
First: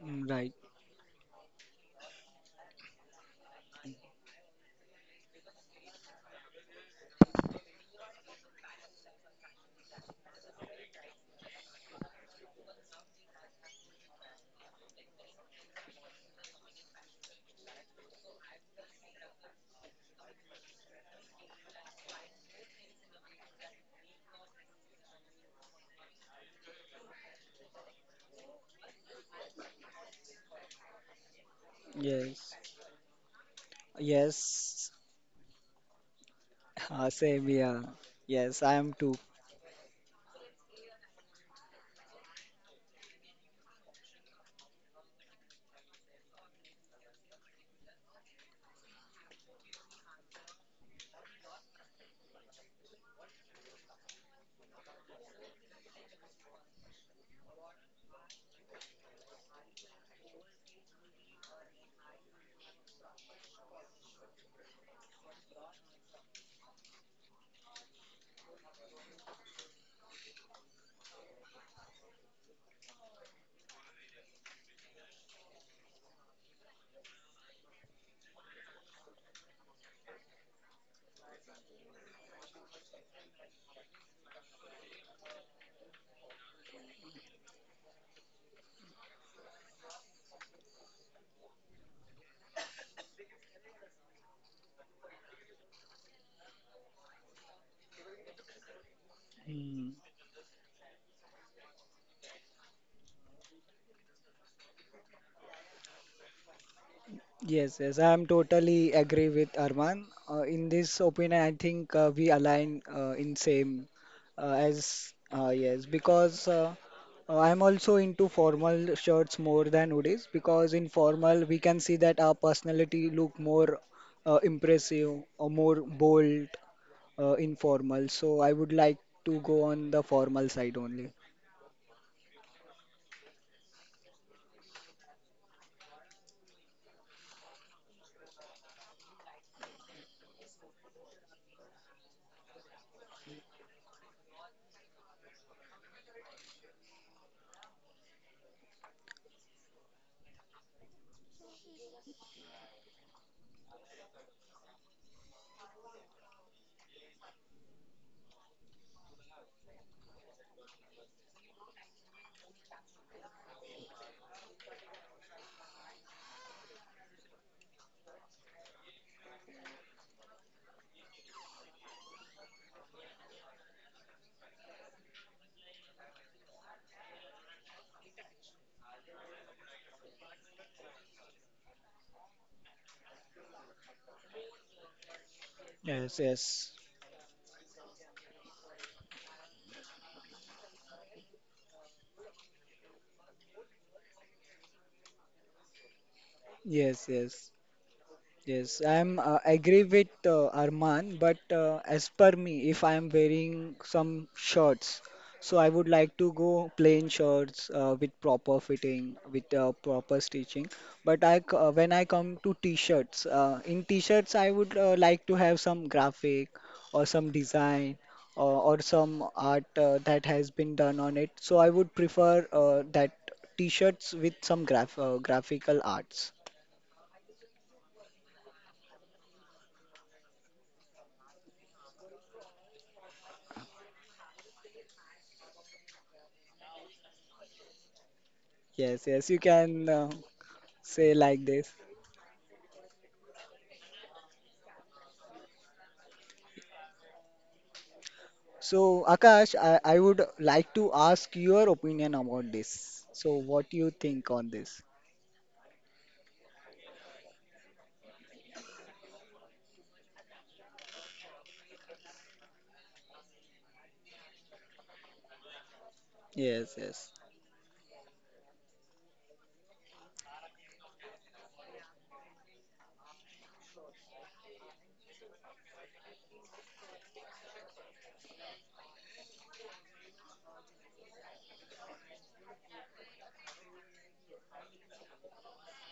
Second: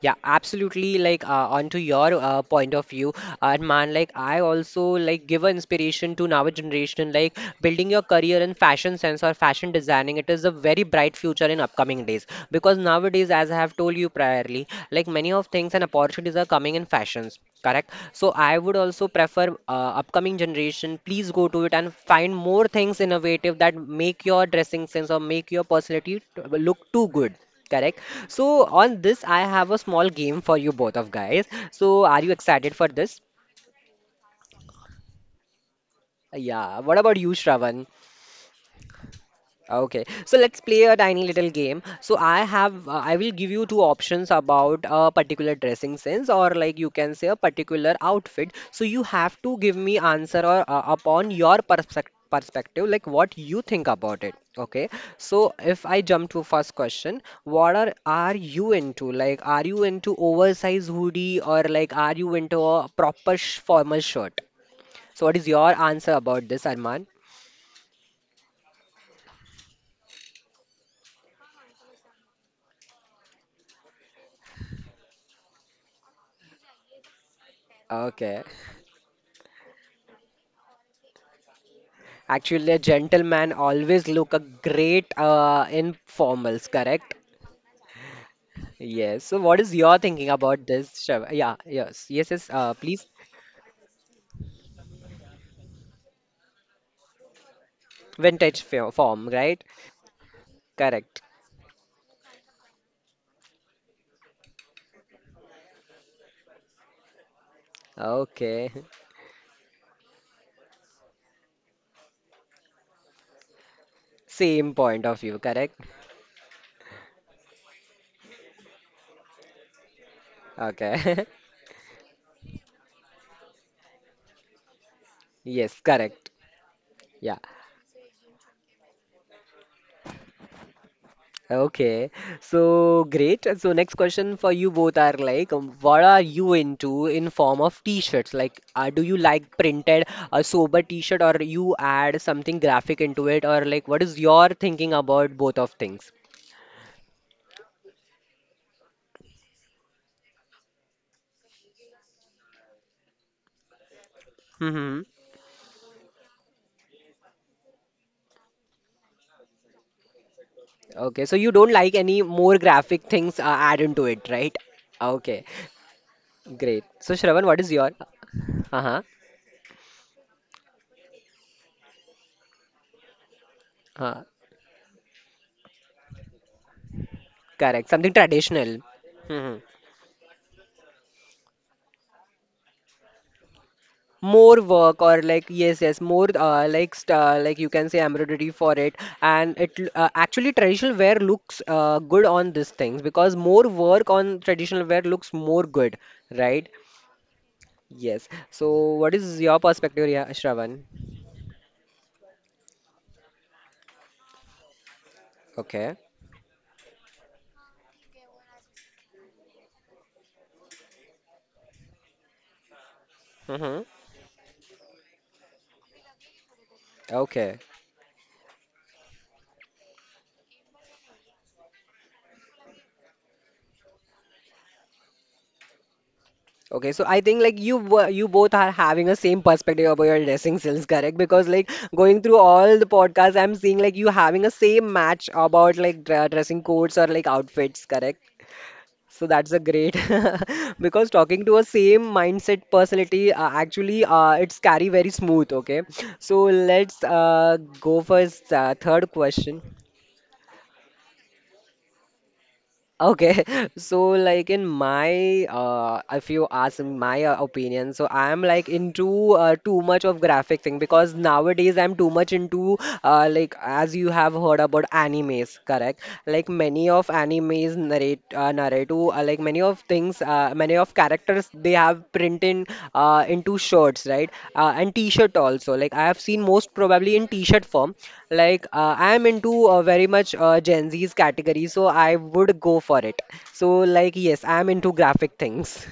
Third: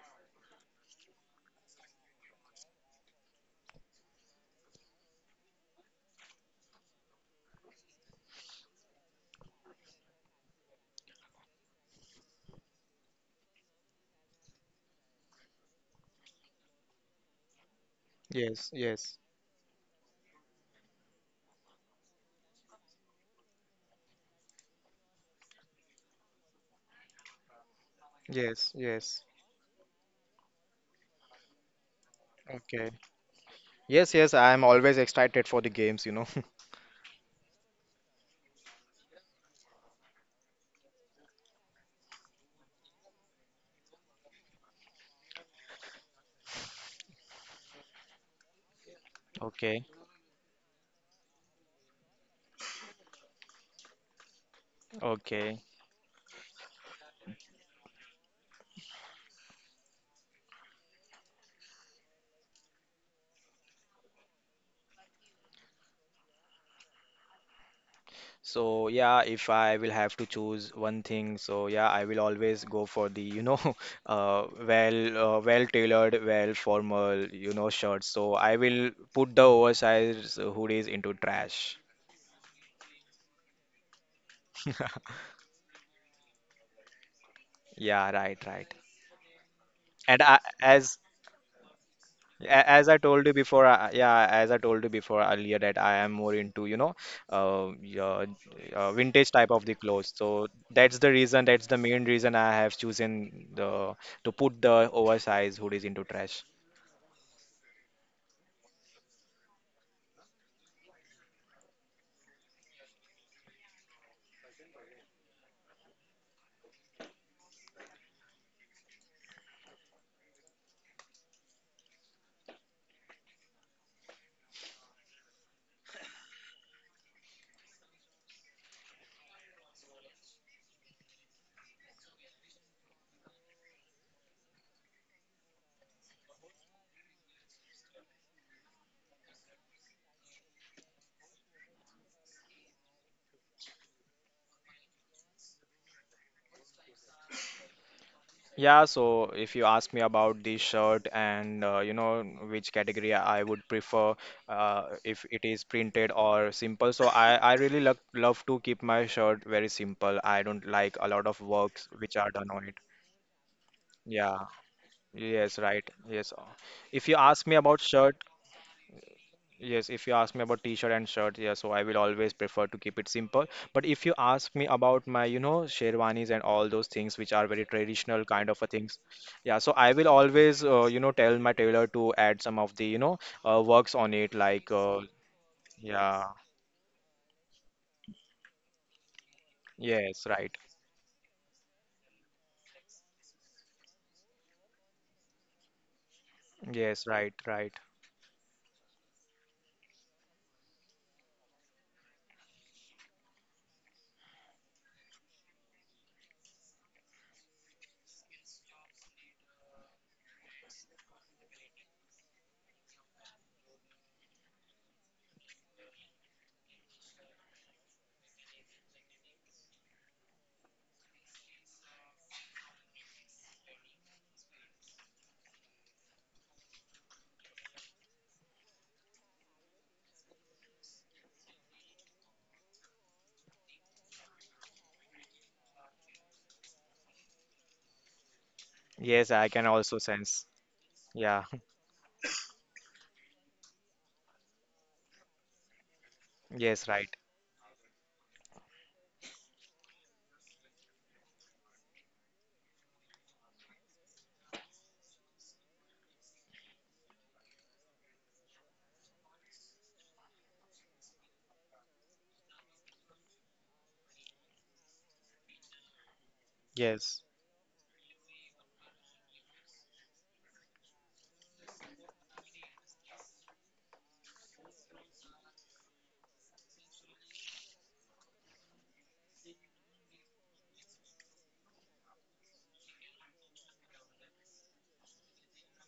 Yeah, right, absolutely. Like onto your point of view, and man, like I also like give a inspiration to now generation. Like building your career in fashion sense or fashion designing, it is a very bright future in upcoming days. Because nowadays, as I have told you priorly, like many of things and opportunities are coming in fashions. Correct. So I Yes, would also yes, prefer upcoming generation. Please go to it and find more things innovative that make your dressing sense or make your personality look too good. Correct. So yes, on this, yes. I have a small game for you both of guys. So are you yes. excited for Okay, this? yes, yes, I am Yes. always excited for the games, you know. Yeah. What about you, Same here. Shravan? Yes, I am too. Okay, so let's play a tiny little game. So I have, I will give you two options about a particular dressing sense, or like you can say a particular outfit. So you have to <laughs> give me Okay, answer or upon your perspective, like what you think about it. Okay, so if okay. I jump to first question, what are you into? Like, are you into oversized hoodie or like are you into a proper sh formal shirt? So what is your answer about this, Arman? So yeah, if I will have to choose one thing, so yeah, I will always go for the, you know, <laughs> well tailored, well formal, you know, shirts. Okay. So I will put the oversized hoodies into trash. Actually, a gentleman always look a great <laughs> in formals, correct? Yeah, right, right. Yes. So, what is your And thinking I, about this? as Shrav- Yeah. Yes. Yes. Yes. A- As I Please. told you before, as I told you before earlier that I am more into, you know, uh, yeah, Vintage fo- form, vintage type right? of the Mm. clothes. So that's the Correct. reason, that's the main reason I have chosen the to put the oversized hoodies into trash. Yes, yes, I am Okay. totally agree with Arman. In this opinion, I think we align in same. <laughs> Same point As of view, correct? Yes, because I'm also into formal shirts more than hoodies, because in Okay. <laughs> formal we can see that our personality look more impressive, or Yes. more Correct. bold Yeah. in formal. So I would like to go on the formal side only. Okay, so great. So next question for you both are like, what are you into in form of t-shirts? Like, do you like printed a sober t-shirt or you add something graphic into it or like what is your thinking about both of things? Yeah, so if you ask me about the shirt and you know which category I would prefer Mm-hmm. if it is printed or simple, so I really love to keep my shirt very simple. I don't like a Okay, lot so of you don't works like any which are more done on it. graphic things add into it, Yeah. right? Okay, Yes, right. Yes. Great. If So you Shravan, ask what me is about your? shirt, Uh-huh. yes, if you ask me about t-shirt and shirt, yes, so I will always prefer to keep it simple. But if you Uh, ask me about my, you know, sherwanis and all those things which are very correct. Something traditional kind of a traditional. things, yeah, so I will always, you know, tell my tailor to add some of the, you know, works on it More like, work or like yes yes Yes, more yeah, yes, like you can say embroidery for it and it yes, actually right. traditional wear looks good on these things because more work on traditional wear looks more good, right? yes, Yes, right, yes. right. Yes so Yes, what I'm is your agree with perspective yeah Shravan Arman, but as per me, if I am wearing some shorts, so I would okay like to go plain shorts with proper fitting, with proper stitching. When I come to t-shirts, in mm-hmm. t-shirts I would like to have some graphic, or some Okay. design, or some art that has been done on it. So I would prefer that t-shirts with some graphical arts. Okay, so I think like you both are having a same perspective about your dressing sense, correct? Because like going through all the podcasts, I'm seeing like you having a same match about like dressing codes or like outfits, correct? Yes, So yes, Yes, you that's I a can can. great also sense. <laughs> because Say like talking Yeah, to a this. same mindset personality actually it's carry very smooth. Okay, so <laughs> yes, let's right. Go first So, third Akash, question. I would like to ask your opinion about this. So, Okay, what do <laughs> you so think on like in this? my if you ask me my opinion, so I am like into too much of graphic thing because nowadays I'm too much into like as you have heard about animes, correct? Like Yes, many yes. of Yes. animes narrate narrative like many of things, many of characters they have printed into shirts, right? And t-shirt also. Like I have seen most probably in t-shirt form. Like I am into very much Gen Z's category, so I would go for it. So like yes, I am into graphic things.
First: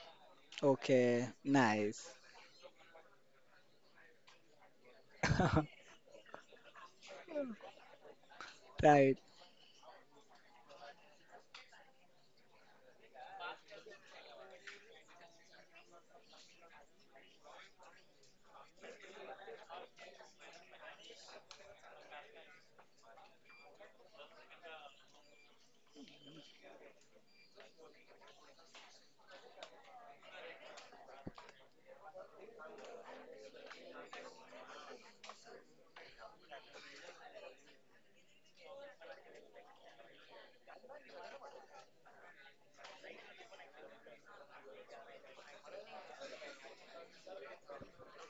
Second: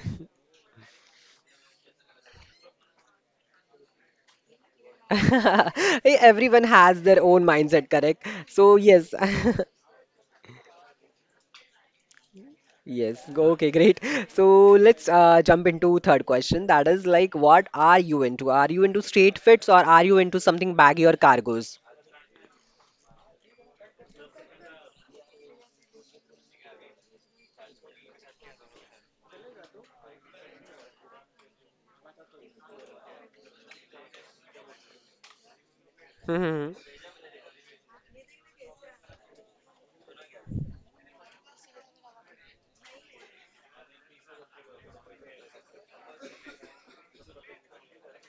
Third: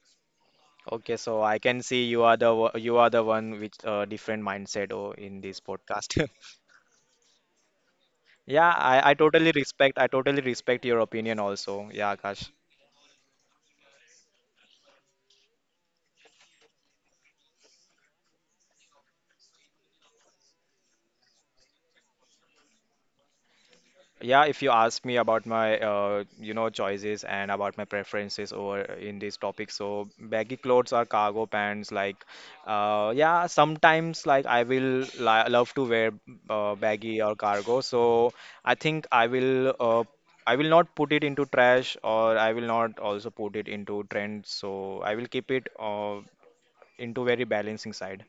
Okay, Okay, so I can see nice. you are the wo- you are the one with different mindset oh, in this <laughs> <laughs> podcast. <laughs> Everyone has their own mindset, correct? Yeah, So I, I yes. Right, <laughs> totally respect I totally respect your opinion also. Yeah, Akash. Yes. go- Okay, great. <laughs> So let's jump into third question. That is like, what are you into? Are you into straight fits or are you into something baggy or cargos? Yeah, if you ask me about my you know choices and about my preferences over in this topic, so baggy clothes or cargo pants, like yeah, sometimes like I will li love to wear Mm-hmm. Baggy or cargo. So I think I will not put it into trash or I will not also put it into trend. So I will keep it into very balancing side.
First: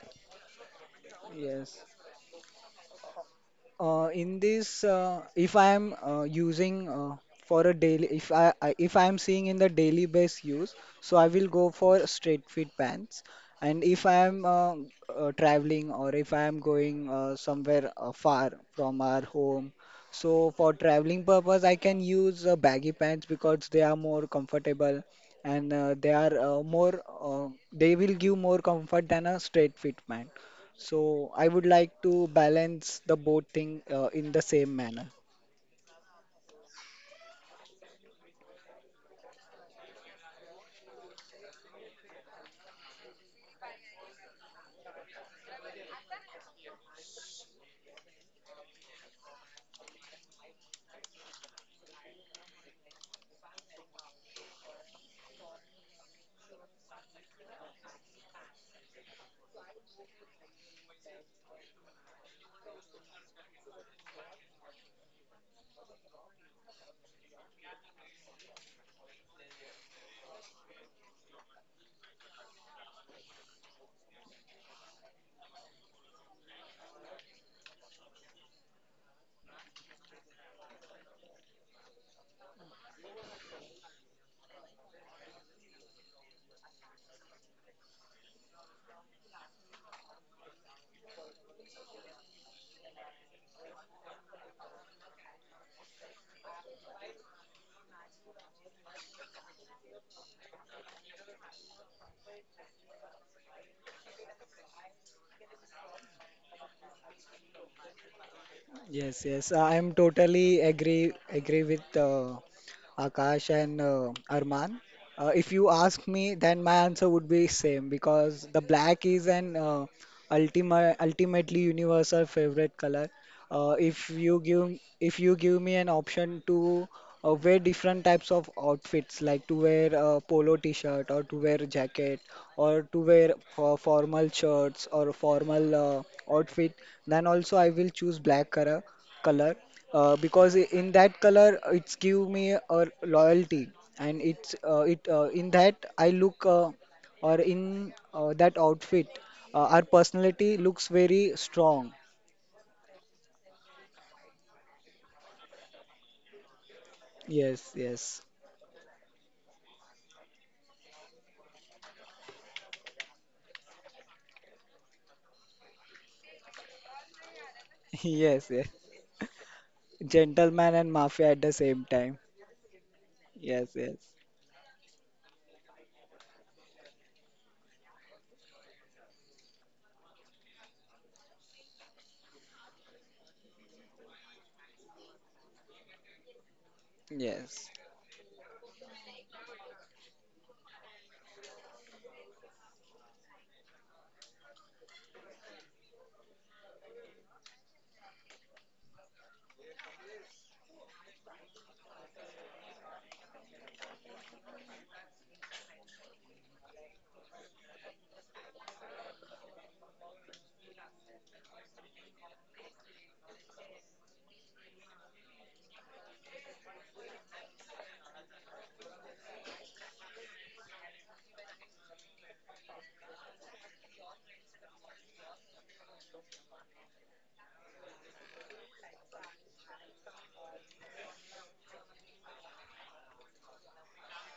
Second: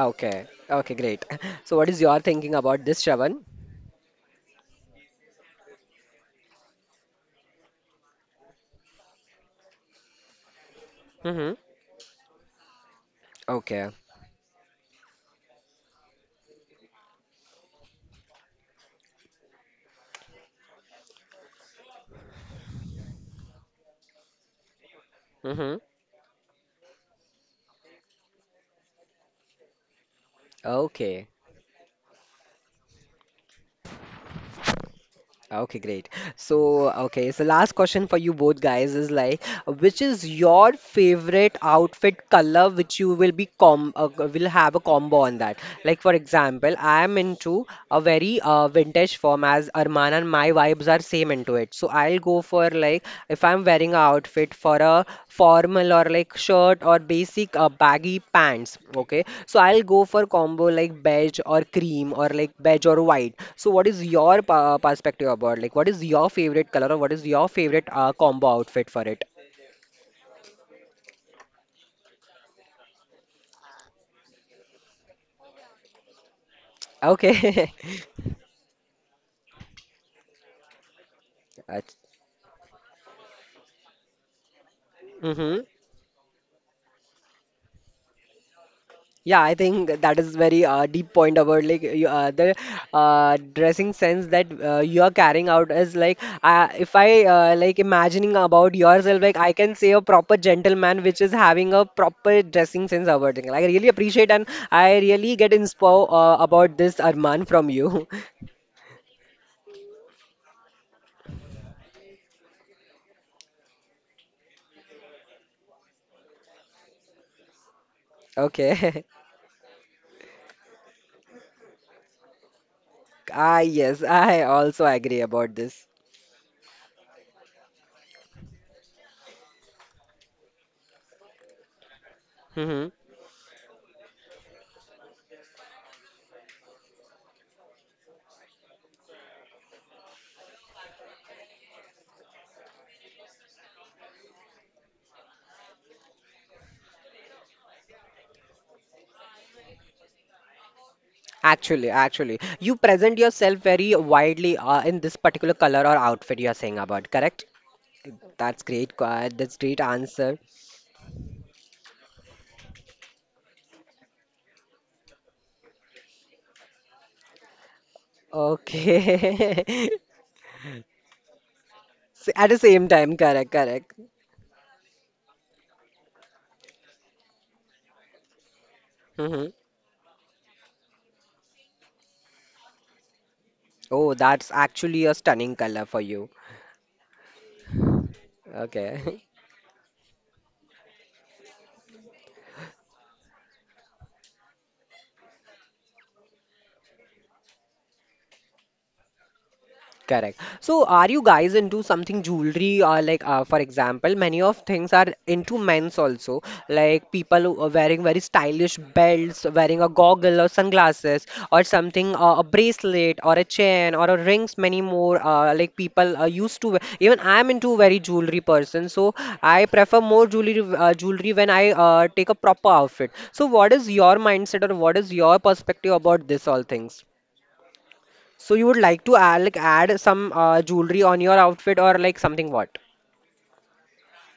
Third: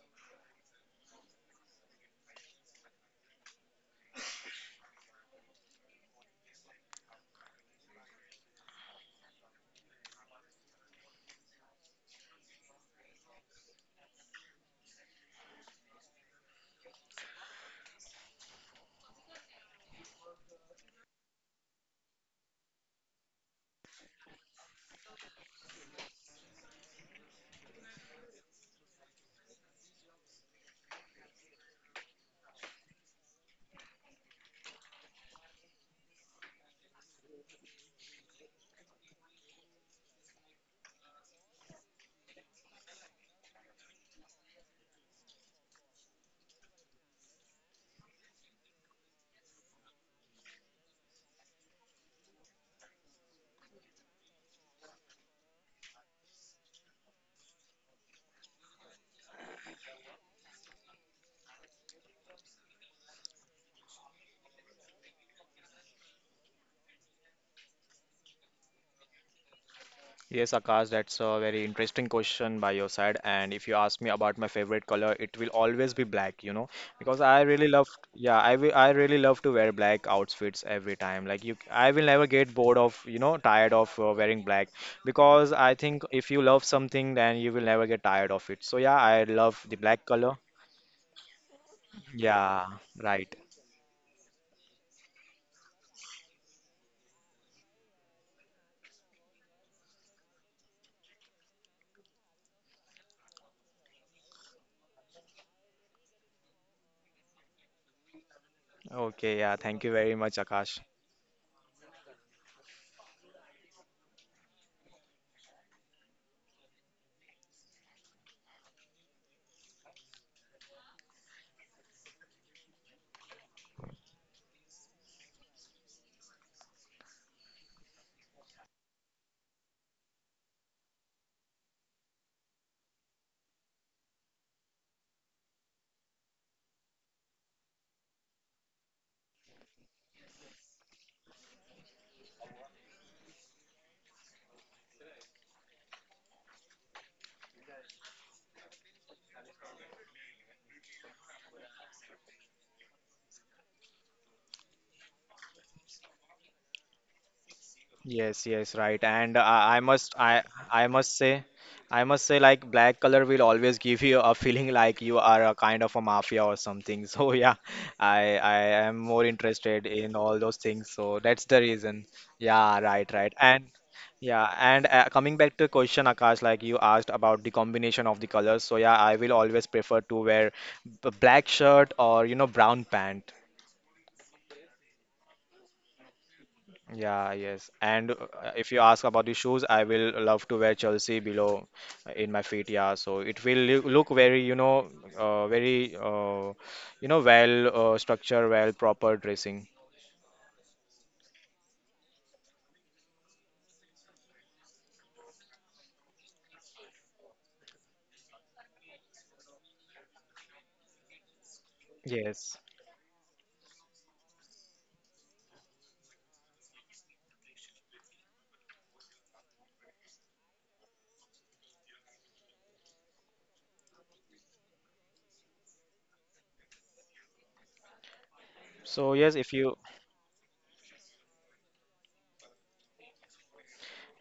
Okay. Okay, great. <laughs> So yes. what is your thinking about this, Shravan? In this, if I am using for a daily, if I am seeing in the daily base use, so I will Mm-hmm. go for straight fit pants. And Okay. if I am traveling, or if I am going somewhere far from our home, so for traveling purpose, I can use baggy pants, because they are more comfortable, and Mm-hmm. They are more they will give more comfort than a straight fit pant. Okay. So I would like to balance the both thing in the same manner. Okay, great. So, okay, so last question for you both guys is like, which is your favorite outfit color which you will be com will have a combo on that? Like for example, I am into a very vintage form as Arman and my vibes are same into it. So I'll go for like if I'm wearing a outfit for a formal or like shirt or basic baggy pants. Okay, so I'll go for combo like beige or cream or like beige or white. So what is your perspective about like what is your favorite color or what is your favorite combo outfit for it? Yes, Akash, that's a very interesting question by your side. And if you ask me about my favorite color, it will always be black, you know, because I really Okay. love, yeah, I really love to wear black outfits every time. Like you, <laughs> I will never get bored of, you know, tired of wearing black because Mm-hmm. I think if you love something, then you will never get tired of it. So yeah, I Yeah, I love the think black that is color. very deep point about like you, the Yeah, right. dressing sense that you are carrying out is like if I like imagining about yourself, like I can say a proper gentleman which is having a proper dressing sense about it. Like, I really appreciate and I really get inspired about this Arman from you. <laughs> Yes, Okay, yes, yeah, I thank am you very much, totally Akash. agree with Akash and Arman. If you ask me, then my answer would be same, because the Okay. black is an ultimately universal favorite color. <laughs> Ah, yes, I also If agree you about give me this. an option to wear different types of outfits, like to wear a polo t-shirt, or to wear a jacket, or Hmm. to wear for formal shirts, or formal outfit, then also I will choose black color, because in that color it's give me a loyalty, and it's it in that I look or in that outfit, our personality looks very Actually, strong. actually, you present yourself very widely in this particular color or outfit you are saying about, correct? Yes, yes. Yes, That's yes, great, right. Quad. And That's great answer. I must say, I must say, like black color will always give you a feeling like you are a kind of a mafia or something. <laughs> So yeah, <laughs> Yes, yes. I am more Okay. interested <laughs> in all Gentleman those and things. mafia So at the that's the same time. reason. S- at the same Yeah, time, right, correct, right. Yes, And correct. yes, yeah, and coming back to question, Akash, like you asked about the combination of the colors. So yeah, I Hmm. will always prefer to wear black shirt or you know brown pant. Oh, that's actually a stunning color for you. Yeah, yes. yes. And if you ask Okay. <laughs> about the shoes, I will love to wear Chelsea below in my feet. Yeah, so it will look very, you know, uh, very, uh, you know, well structured, well proper dressing. Correct. So, are you guys into something jewelry or like, for example, many of things are into men's also, like people who are wearing very stylish belts, wearing a goggle or sunglasses or something, a Yes. bracelet or a chain or a rings, many more. Like people are used to. Wear- Even I am into very jewelry person, so I prefer more jewelry when I take a proper outfit. So, what is your mindset or what is your perspective about this all things? So you would like to So add, yes, like if you, add some jewelry on your outfit or like something what?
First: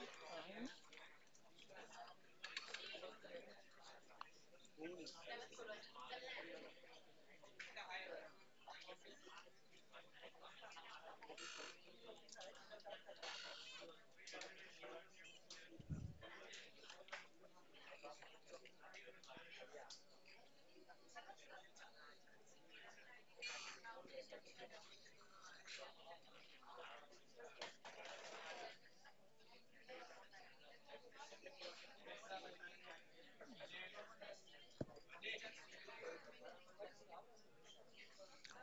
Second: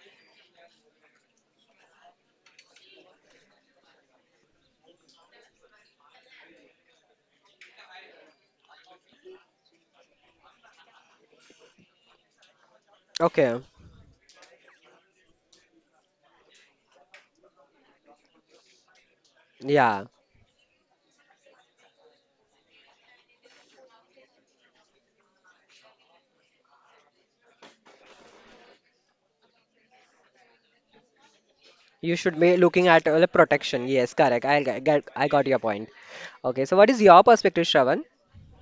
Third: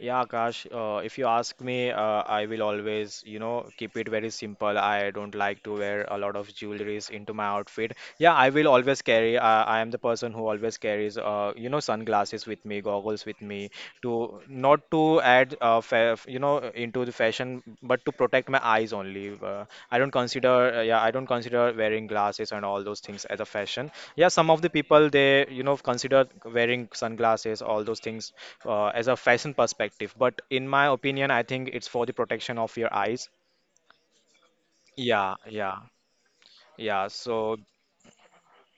yeah, Akash, if you ask me, I will always, you know, keep it very simple. I don't like to wear a lot of jewelries into my outfit. Yeah, I will always carry. I am the person who always carries, you know, sunglasses with me, goggles with me, Okay. to not to add fa you know into the fashion but to protect my eyes only, I don't Yeah. consider wearing glasses and all those things as a fashion. Yeah, some of the people, they, you know, consider wearing sunglasses, all those things as a fashion perspective, but in my opinion I think it's for the You should protection be of your looking at eyes. The protection. Yes, correct. I g- get Yeah, I got your yeah, point. Okay. So what yeah. is your So perspective, Shravan?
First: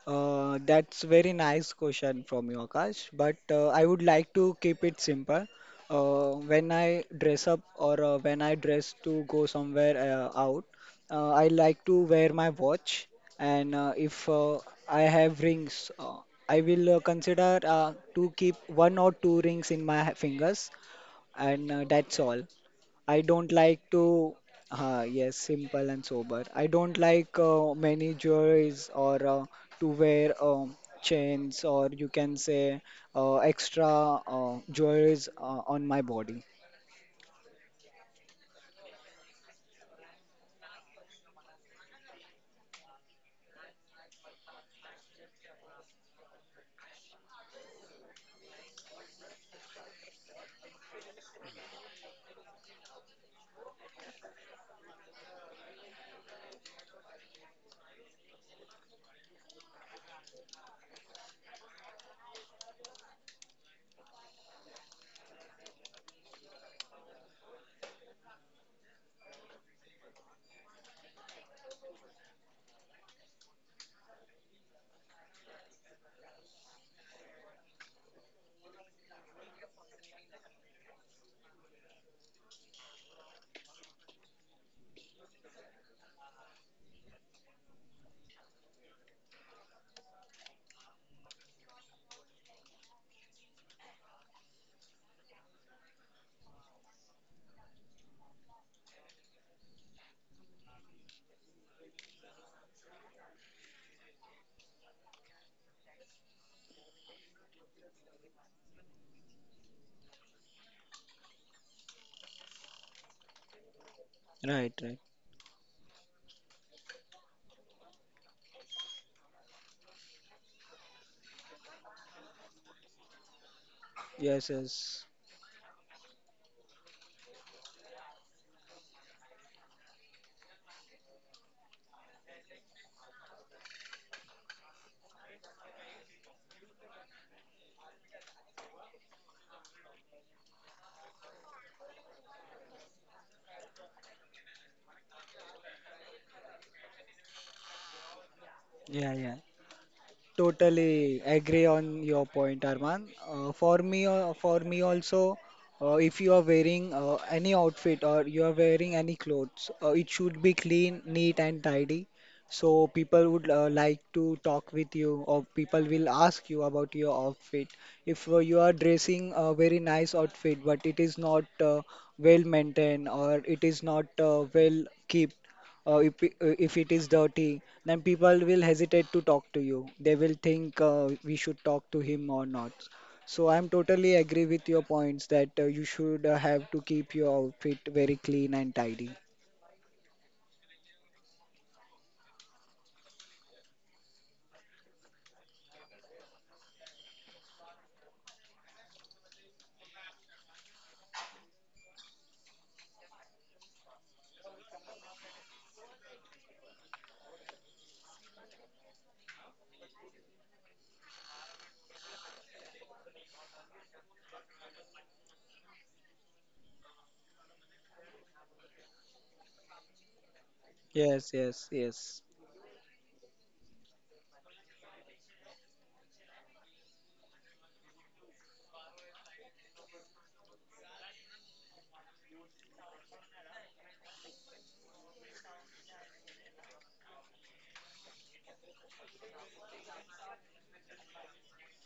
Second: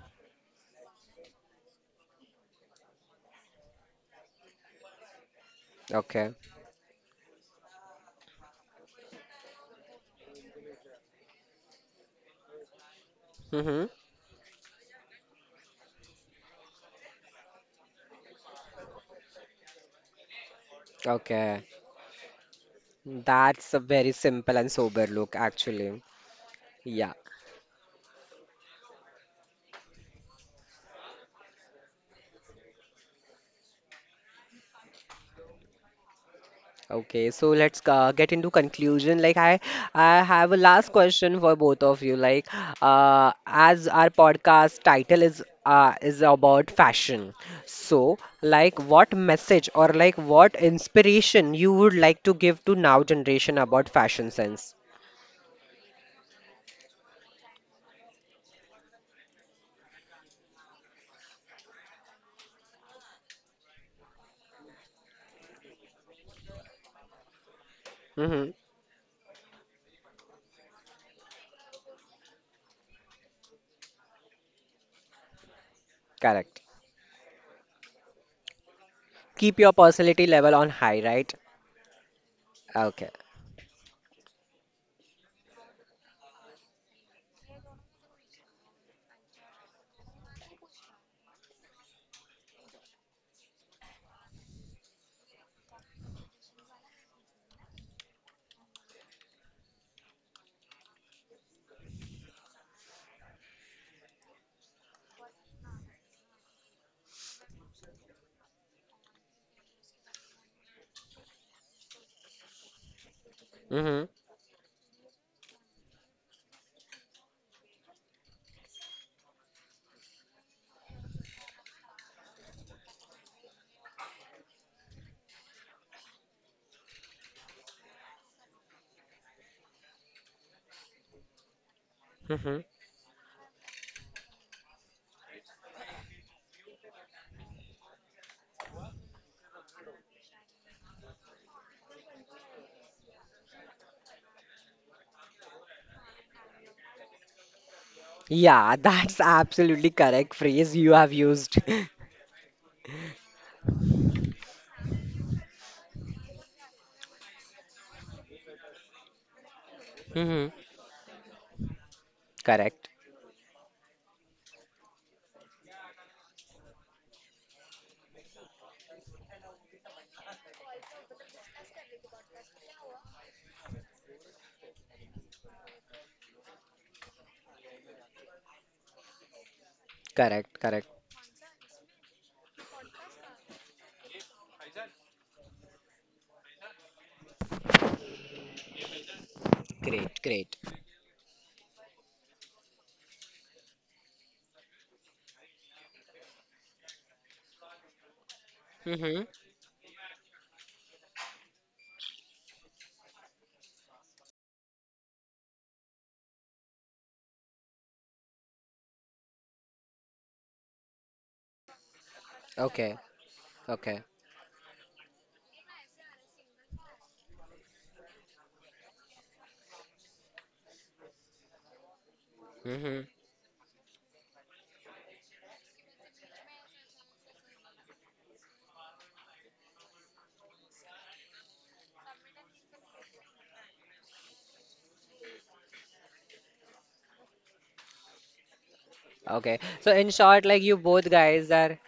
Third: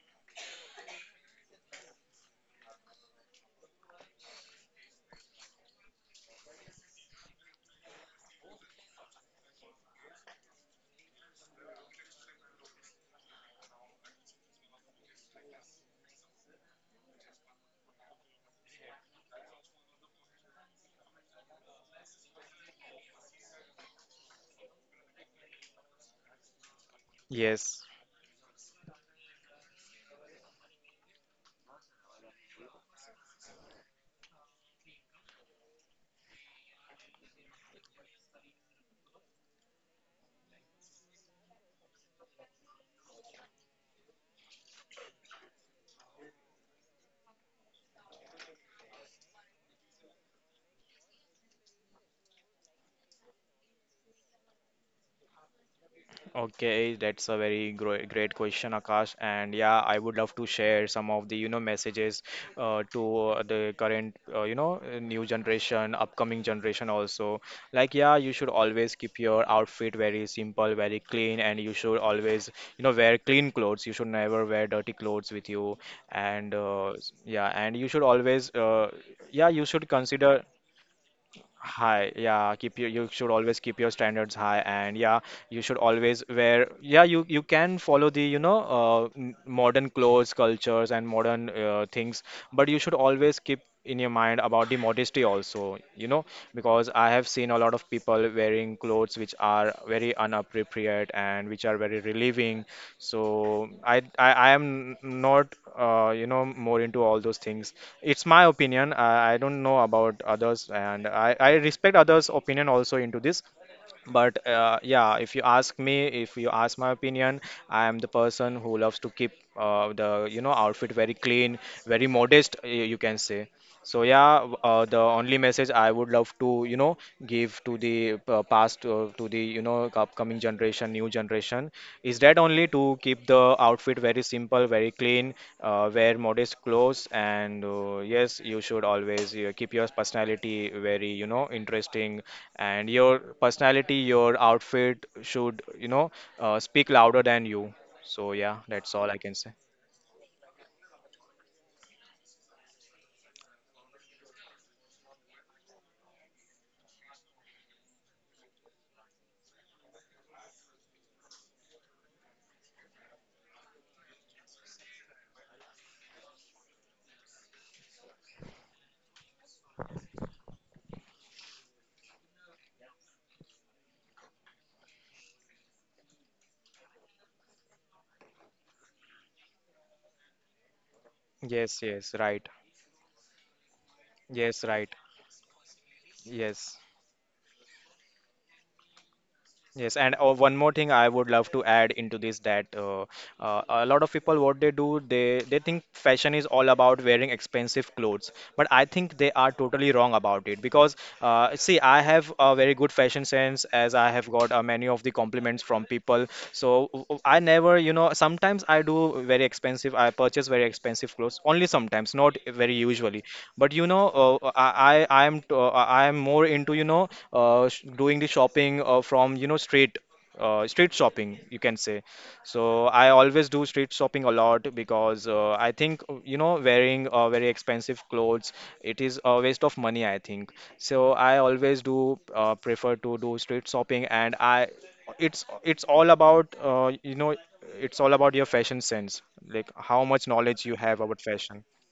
That's very nice question from you, Akash. But I would like to keep it simple. Okay. When I dress up, or when I dress to go somewhere out, I like to wear my watch. And Mm-hmm. If I have rings, I will consider to keep one or two rings in my fingers, Okay. and that's all. I don't That's a like very to, simple and sober yes, look simple actually. and sober. I don't Yeah. like yes. many jewelries, or to wear chains, or you can say extra jewelries on my body. Okay, so let's get into conclusion. Like I have a last question for both of you. Like, as our podcast title is about fashion, so like, what message or like what inspiration you would like to give to now generation about fashion sense? Okay, that's a very great question, Akash. And yeah, I would love to share some of the you know messages to the current you know new generation, upcoming generation also. Like yeah, you Mm-hmm. should always keep your outfit very simple, very clean, and you should always you know wear clean clothes. You should never wear dirty clothes with you. And Correct. Yeah, and you should always yeah, Keep you your should personality consider level on high, right? high. Yeah, keep your you Okay. should always keep your standards high. And yeah, you should always wear, yeah, you can follow the, you know, modern clothes cultures and modern things, but you should always keep in your mind about the modesty also, you know, because I have seen a lot of people wearing clothes which are very inappropriate and which are very relieving. So I am not you know more into all those things. It's my opinion. I don't know about others, and I respect others' opinion also into this, Mm-hmm. but Right, right. yeah, if you ask my opinion, I am the person who loves to keep the you know outfit very clean, very modest, you can say. So yeah, Yes, yes. the only message I would love to, you know, give to the to the, you know, upcoming generation, new generation, is that Mm-hmm. only to keep the outfit very simple, very clean, wear modest clothes, and yes, you should always keep your personality very, you know, interesting, and your personality, your outfit should, you know, speak louder than you. So yeah, Yeah, <laughs> that's all Yeah, I that's yeah. can say. absolutely correct phrase you have Totally used. agree <laughs> on your point, Arman. For me also, if you are wearing any outfit, or you are wearing any clothes, it should Mm-hmm. be clean, neat, and tidy. So Correct. people would like to talk with you, or people will ask you about your outfit. If you are dressing a very nice outfit, but it is not well maintained, or it is not well kept, if it is dirty, then people will hesitate to talk to you. They will Correct. think Correct. We should Yes, talk to yes, him or right. not. So I'm totally agree with Yes, your right. points, that you should have to Yes. keep your outfit very clean and tidy. Yes, Great, and great. one more thing I would love to add into this, that a lot of people, what they do, they think fashion is all about wearing expensive clothes, but I Mm-hmm. think they are totally wrong about it, because see, I have a very good fashion sense, as I have got many of the compliments from people. So I never, you know, sometimes I do very expensive, I purchase very expensive clothes only sometimes, not very Okay, usually, but you okay, know, I am I am more into you know doing the shopping from you know street street Yes, shopping you yes, can say. yes. So Mm-hmm. I always do street shopping a lot because I think you know wearing very expensive clothes, it is a waste of money I think. So I always do prefer to do street shopping. And I it's all about you know, it's all about your fashion sense, Okay. like So how in much short, knowledge like you you have both about guys fashion. are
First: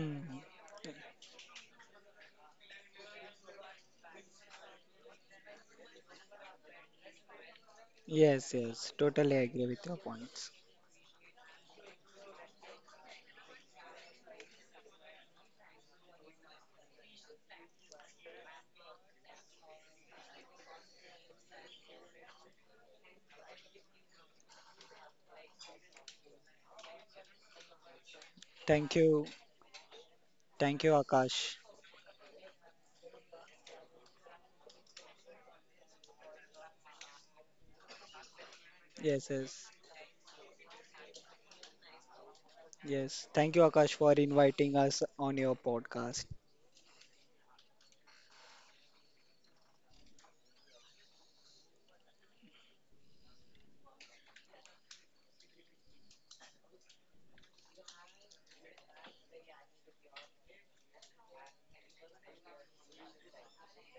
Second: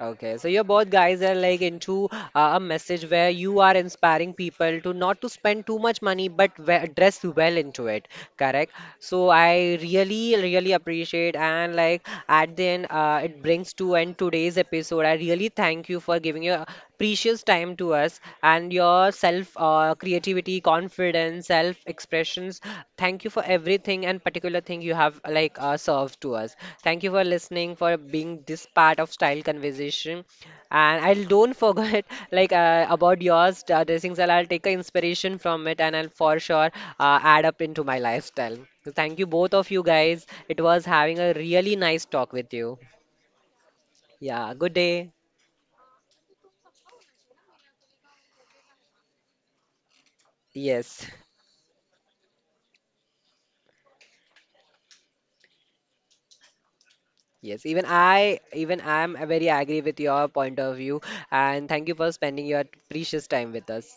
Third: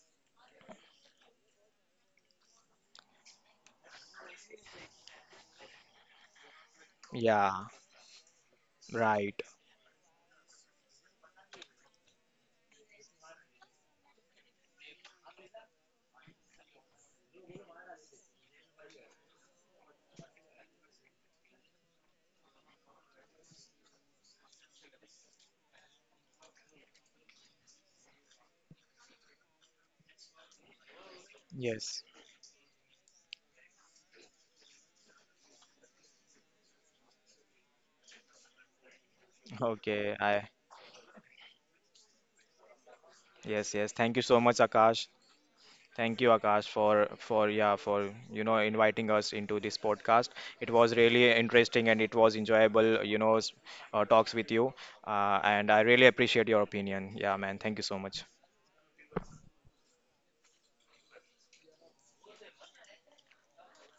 okay. So you both guys are like into a message where you are inspiring people to not to spend too much money, but we dress well Yeah, into it. Yes, Correct. yes. So Totally right. agree I with your really, points. really appreciate and like at the end, it brings to end today's episode. I really thank you for giving your precious time to us and your self creativity confidence self expressions, thank you for everything and particular thing you have like served to us. Thank you for listening, for being this Thank part of you. style conversation. Thank you, And I'll Akash. don't Yes. forget <laughs> like about yours dressing style, I'll take a inspiration from it and I'll for sure add up into my lifestyle. Thank you Yes, both yes. of you Okay. guys, I it was having a really nice talk with you. Yes. Thank you, yes, yes. Akash, for Thank you so Yeah, much, good inviting us Akash. day. on your Thank podcast. you, Akash, for yeah, for you know inviting us into this podcast. It was Yes. really interesting and it was enjoyable, you know, talks with you. And I really appreciate your opinion. Yeah, man. Yes, Thank even you so much. I, even I'm very agree with your point of view, and thank you for spending your precious time with us.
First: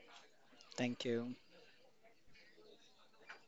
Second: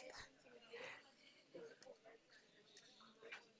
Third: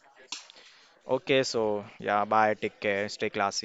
Thank you. Okay, so yeah, bye. Take care. Stay classy.